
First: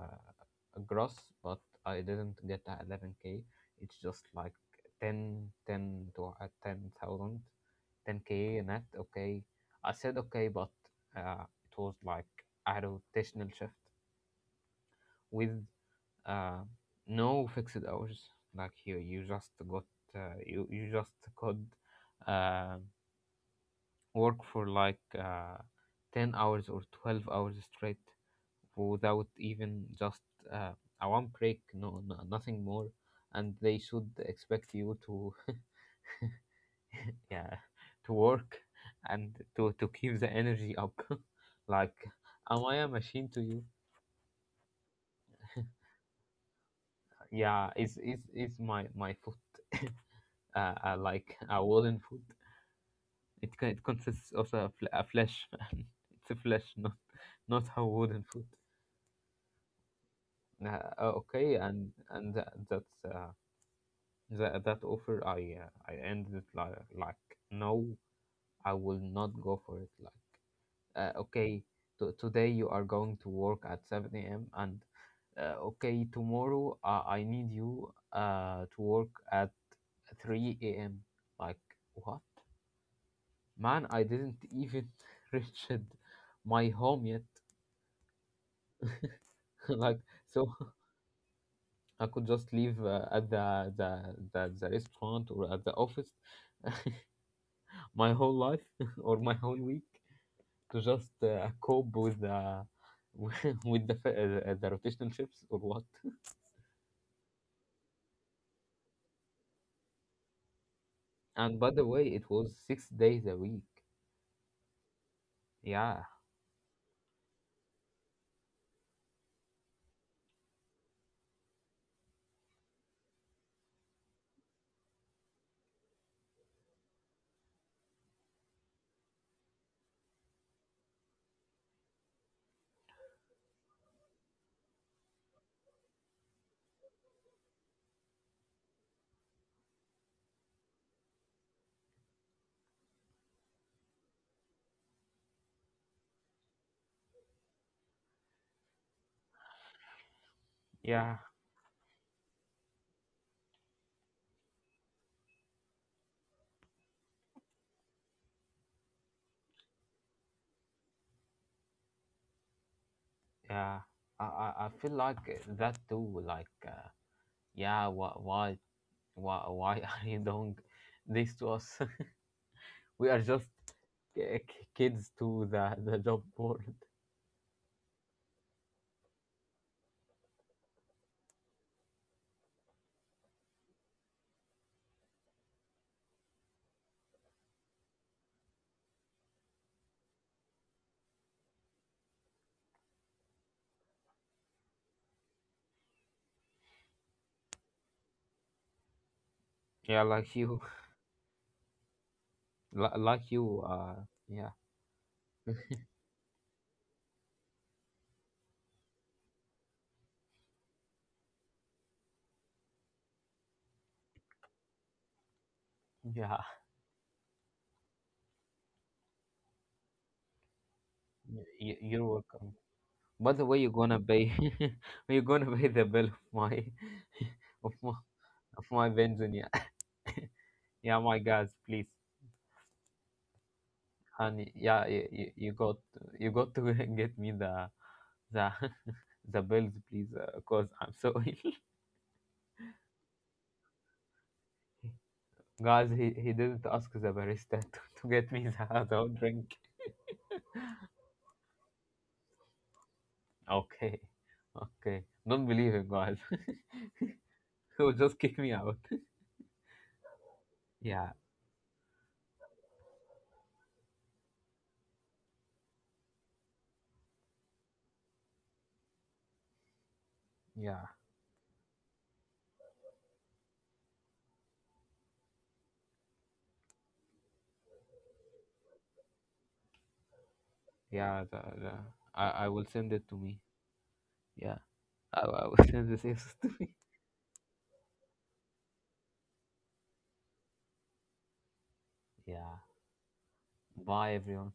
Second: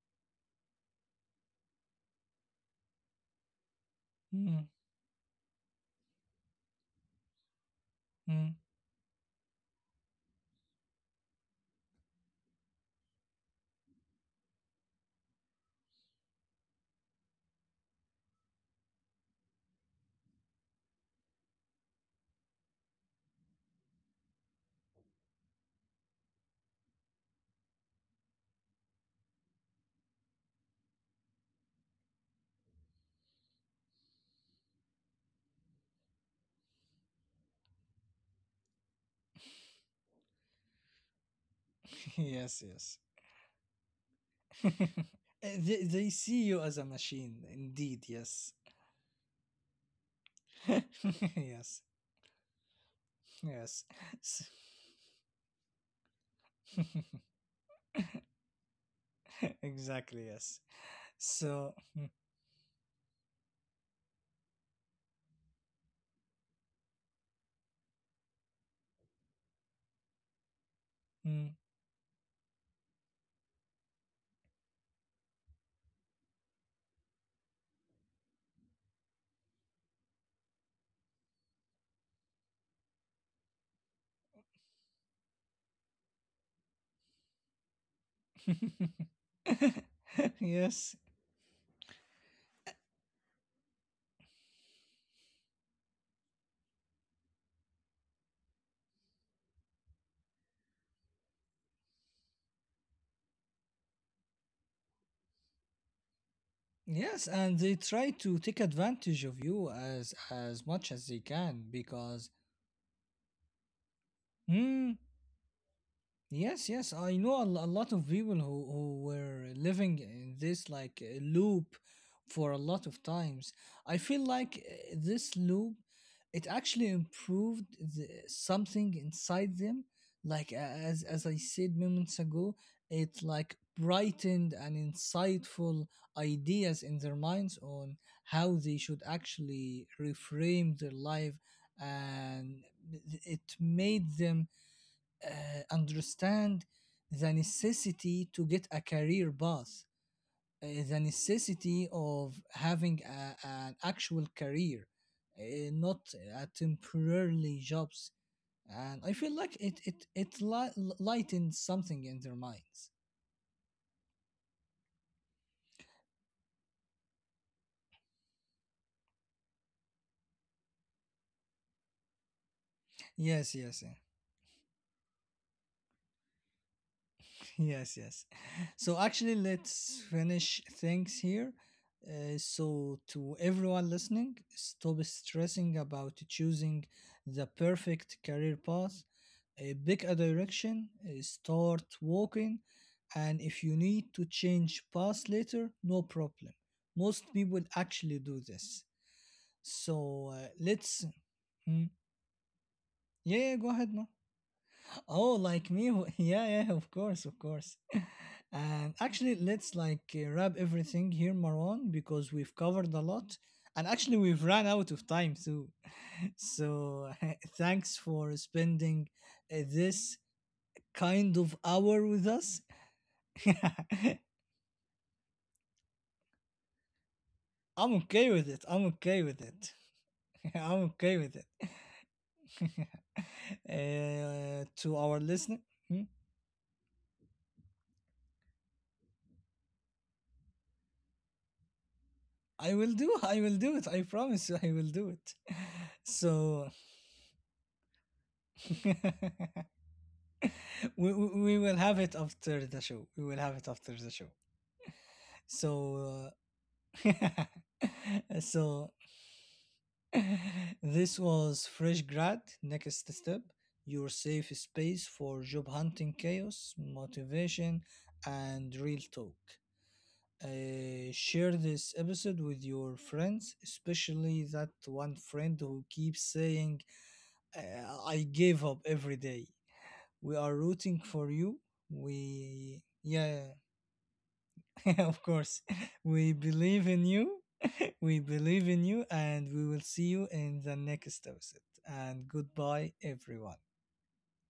[SPEAKER 2] gross, but I didn't get a 11K. It's just like
[SPEAKER 1] Mm,
[SPEAKER 2] 10, 10 to 10,000,
[SPEAKER 1] mm.
[SPEAKER 2] k net. Okay. I said okay, but uh, it was like a rotational shift with uh, no fixed hours. Like here, you just could uh, work for like 10 hours or 12 hours straight without even just uh, a one break, no, no, nothing more. And they should expect you to, [LAUGHS] yeah, to work and to keep the energy up. [LAUGHS] Like,
[SPEAKER 1] [LAUGHS] Yes,
[SPEAKER 2] am I a
[SPEAKER 1] yes.
[SPEAKER 2] machine to you?
[SPEAKER 1] [LAUGHS] Eh,
[SPEAKER 2] [LAUGHS]
[SPEAKER 1] they see you as a machine,
[SPEAKER 2] Yeah, is
[SPEAKER 1] indeed,
[SPEAKER 2] is
[SPEAKER 1] yes.
[SPEAKER 2] is my foot, [LAUGHS] like a
[SPEAKER 1] [LAUGHS] yes,
[SPEAKER 2] wooden foot.
[SPEAKER 1] yes.
[SPEAKER 2] It consists
[SPEAKER 1] S-
[SPEAKER 2] of a flesh. [LAUGHS] It's a flesh, not
[SPEAKER 1] [LAUGHS]
[SPEAKER 2] not a wooden foot.
[SPEAKER 1] exactly, yes.
[SPEAKER 2] Okay,
[SPEAKER 1] So,
[SPEAKER 2] and that's. That offer, I ended it no, I will not go for it. Like,
[SPEAKER 1] mm,
[SPEAKER 2] okay, today you are going to work at 7 a.m., and okay, tomorrow, I need you to work at 3 a.m. Like, what, man, I didn't even [LAUGHS] reach my home yet.
[SPEAKER 1] mm.
[SPEAKER 2] [LAUGHS] Like,
[SPEAKER 1] [LAUGHS]
[SPEAKER 2] so, [LAUGHS]
[SPEAKER 1] yes.
[SPEAKER 2] I could just leave at the restaurant or at the office [LAUGHS] my whole life [LAUGHS] or my whole week to just cope with the [LAUGHS] with the rotational shifts or what? [LAUGHS]
[SPEAKER 1] Yes, and they try to take advantage of you as much as they
[SPEAKER 2] And
[SPEAKER 1] can
[SPEAKER 2] by the way, it
[SPEAKER 1] because
[SPEAKER 2] was 6 days a week.
[SPEAKER 1] hmm,
[SPEAKER 2] Yeah,
[SPEAKER 1] yes, yes, I know a, lo- a lot of people who were living in this like loop for a lot of times. I feel like this loop, it actually improved the, something inside them. Like a- as I said moments ago, it like brightened and insightful ideas in their minds on how they should actually reframe their life, and it made them understand the necessity to get a career path, the
[SPEAKER 2] yeah,
[SPEAKER 1] necessity of having a, an actual career, uh, not a temporarily jobs. And I feel like it li- lightens something in their minds.
[SPEAKER 2] yeah. I feel like that too. Yeah, why [LAUGHS] are you doing this to us? [LAUGHS] We are just
[SPEAKER 1] Yes, yes, yes.
[SPEAKER 2] kids to the job board.
[SPEAKER 1] Yes, yes. So actually, let's finish things here. So, to everyone listening, stop stressing about choosing the perfect career path. Pick a direction, start walking, and if you need to change paths later, no problem. Most people actually do this.
[SPEAKER 2] Yeah, like
[SPEAKER 1] So,
[SPEAKER 2] you,
[SPEAKER 1] let's. Hmm.
[SPEAKER 2] [LAUGHS] like
[SPEAKER 1] Yeah,
[SPEAKER 2] you.
[SPEAKER 1] yeah, go ahead, no.
[SPEAKER 2] Yeah,
[SPEAKER 1] Oh, like me? Wh- [LAUGHS] Yeah, yeah, of course, of course. [LAUGHS] And actually, let's like wrap everything here, Marwan, because we've covered a lot. And actually, we've run out of time too. [LAUGHS]
[SPEAKER 2] yeah.
[SPEAKER 1] So, [LAUGHS] thanks for spending this kind of
[SPEAKER 2] You're
[SPEAKER 1] hour with
[SPEAKER 2] welcome.
[SPEAKER 1] us.
[SPEAKER 2] By the way, you're gonna
[SPEAKER 1] [LAUGHS]
[SPEAKER 2] pay. [LAUGHS] You're gonna pay the bill of my, [LAUGHS] of my,
[SPEAKER 1] I'm okay with
[SPEAKER 2] of
[SPEAKER 1] it.
[SPEAKER 2] my
[SPEAKER 1] I'm okay
[SPEAKER 2] benzene.
[SPEAKER 1] with
[SPEAKER 2] Yeah,
[SPEAKER 1] it. [LAUGHS]
[SPEAKER 2] [LAUGHS]
[SPEAKER 1] I'm
[SPEAKER 2] yeah, my
[SPEAKER 1] okay with it.
[SPEAKER 2] guys, please,
[SPEAKER 1] [LAUGHS]
[SPEAKER 2] honey. Yeah,
[SPEAKER 1] To
[SPEAKER 2] you,
[SPEAKER 1] our
[SPEAKER 2] you, you
[SPEAKER 1] listener, hmm?
[SPEAKER 2] you got to [LAUGHS] get me the, the, [LAUGHS] the bills, please, cause I'm so ill.
[SPEAKER 1] I will do. I will do it. I promise you, I will do it.
[SPEAKER 2] [LAUGHS]
[SPEAKER 1] [LAUGHS]
[SPEAKER 2] Guys. He didn't
[SPEAKER 1] So
[SPEAKER 2] ask the barista [LAUGHS] to get me the adult drink.
[SPEAKER 1] [LAUGHS] we will have it after the show. We will have it after
[SPEAKER 2] Okay,
[SPEAKER 1] the show.
[SPEAKER 2] okay. Don't believe him, guys.
[SPEAKER 1] So,
[SPEAKER 2] [LAUGHS] He will just kick
[SPEAKER 1] uh, [LAUGHS]
[SPEAKER 2] me out. [LAUGHS]
[SPEAKER 1] so [LAUGHS]
[SPEAKER 2] Yeah,
[SPEAKER 1] this was Fresh Grad Next Step, your safe space for job hunting chaos, motivation, and real talk.
[SPEAKER 2] yeah,
[SPEAKER 1] Share this episode with your friends, especially that one friend who keeps saying, I gave up every day. We are rooting
[SPEAKER 2] yeah.
[SPEAKER 1] for you.
[SPEAKER 2] I will
[SPEAKER 1] We,
[SPEAKER 2] send it to me.
[SPEAKER 1] yeah
[SPEAKER 2] Yeah.
[SPEAKER 1] [LAUGHS]
[SPEAKER 2] I,
[SPEAKER 1] of
[SPEAKER 2] I was [LAUGHS]
[SPEAKER 1] course.
[SPEAKER 2] just so
[SPEAKER 1] We
[SPEAKER 2] stupid.
[SPEAKER 1] believe in you. We believe in you, and we will see you in the next episode.
[SPEAKER 2] [LAUGHS]
[SPEAKER 1] And
[SPEAKER 2] Yeah.
[SPEAKER 1] goodbye, everyone.
[SPEAKER 2] Bye, everyone.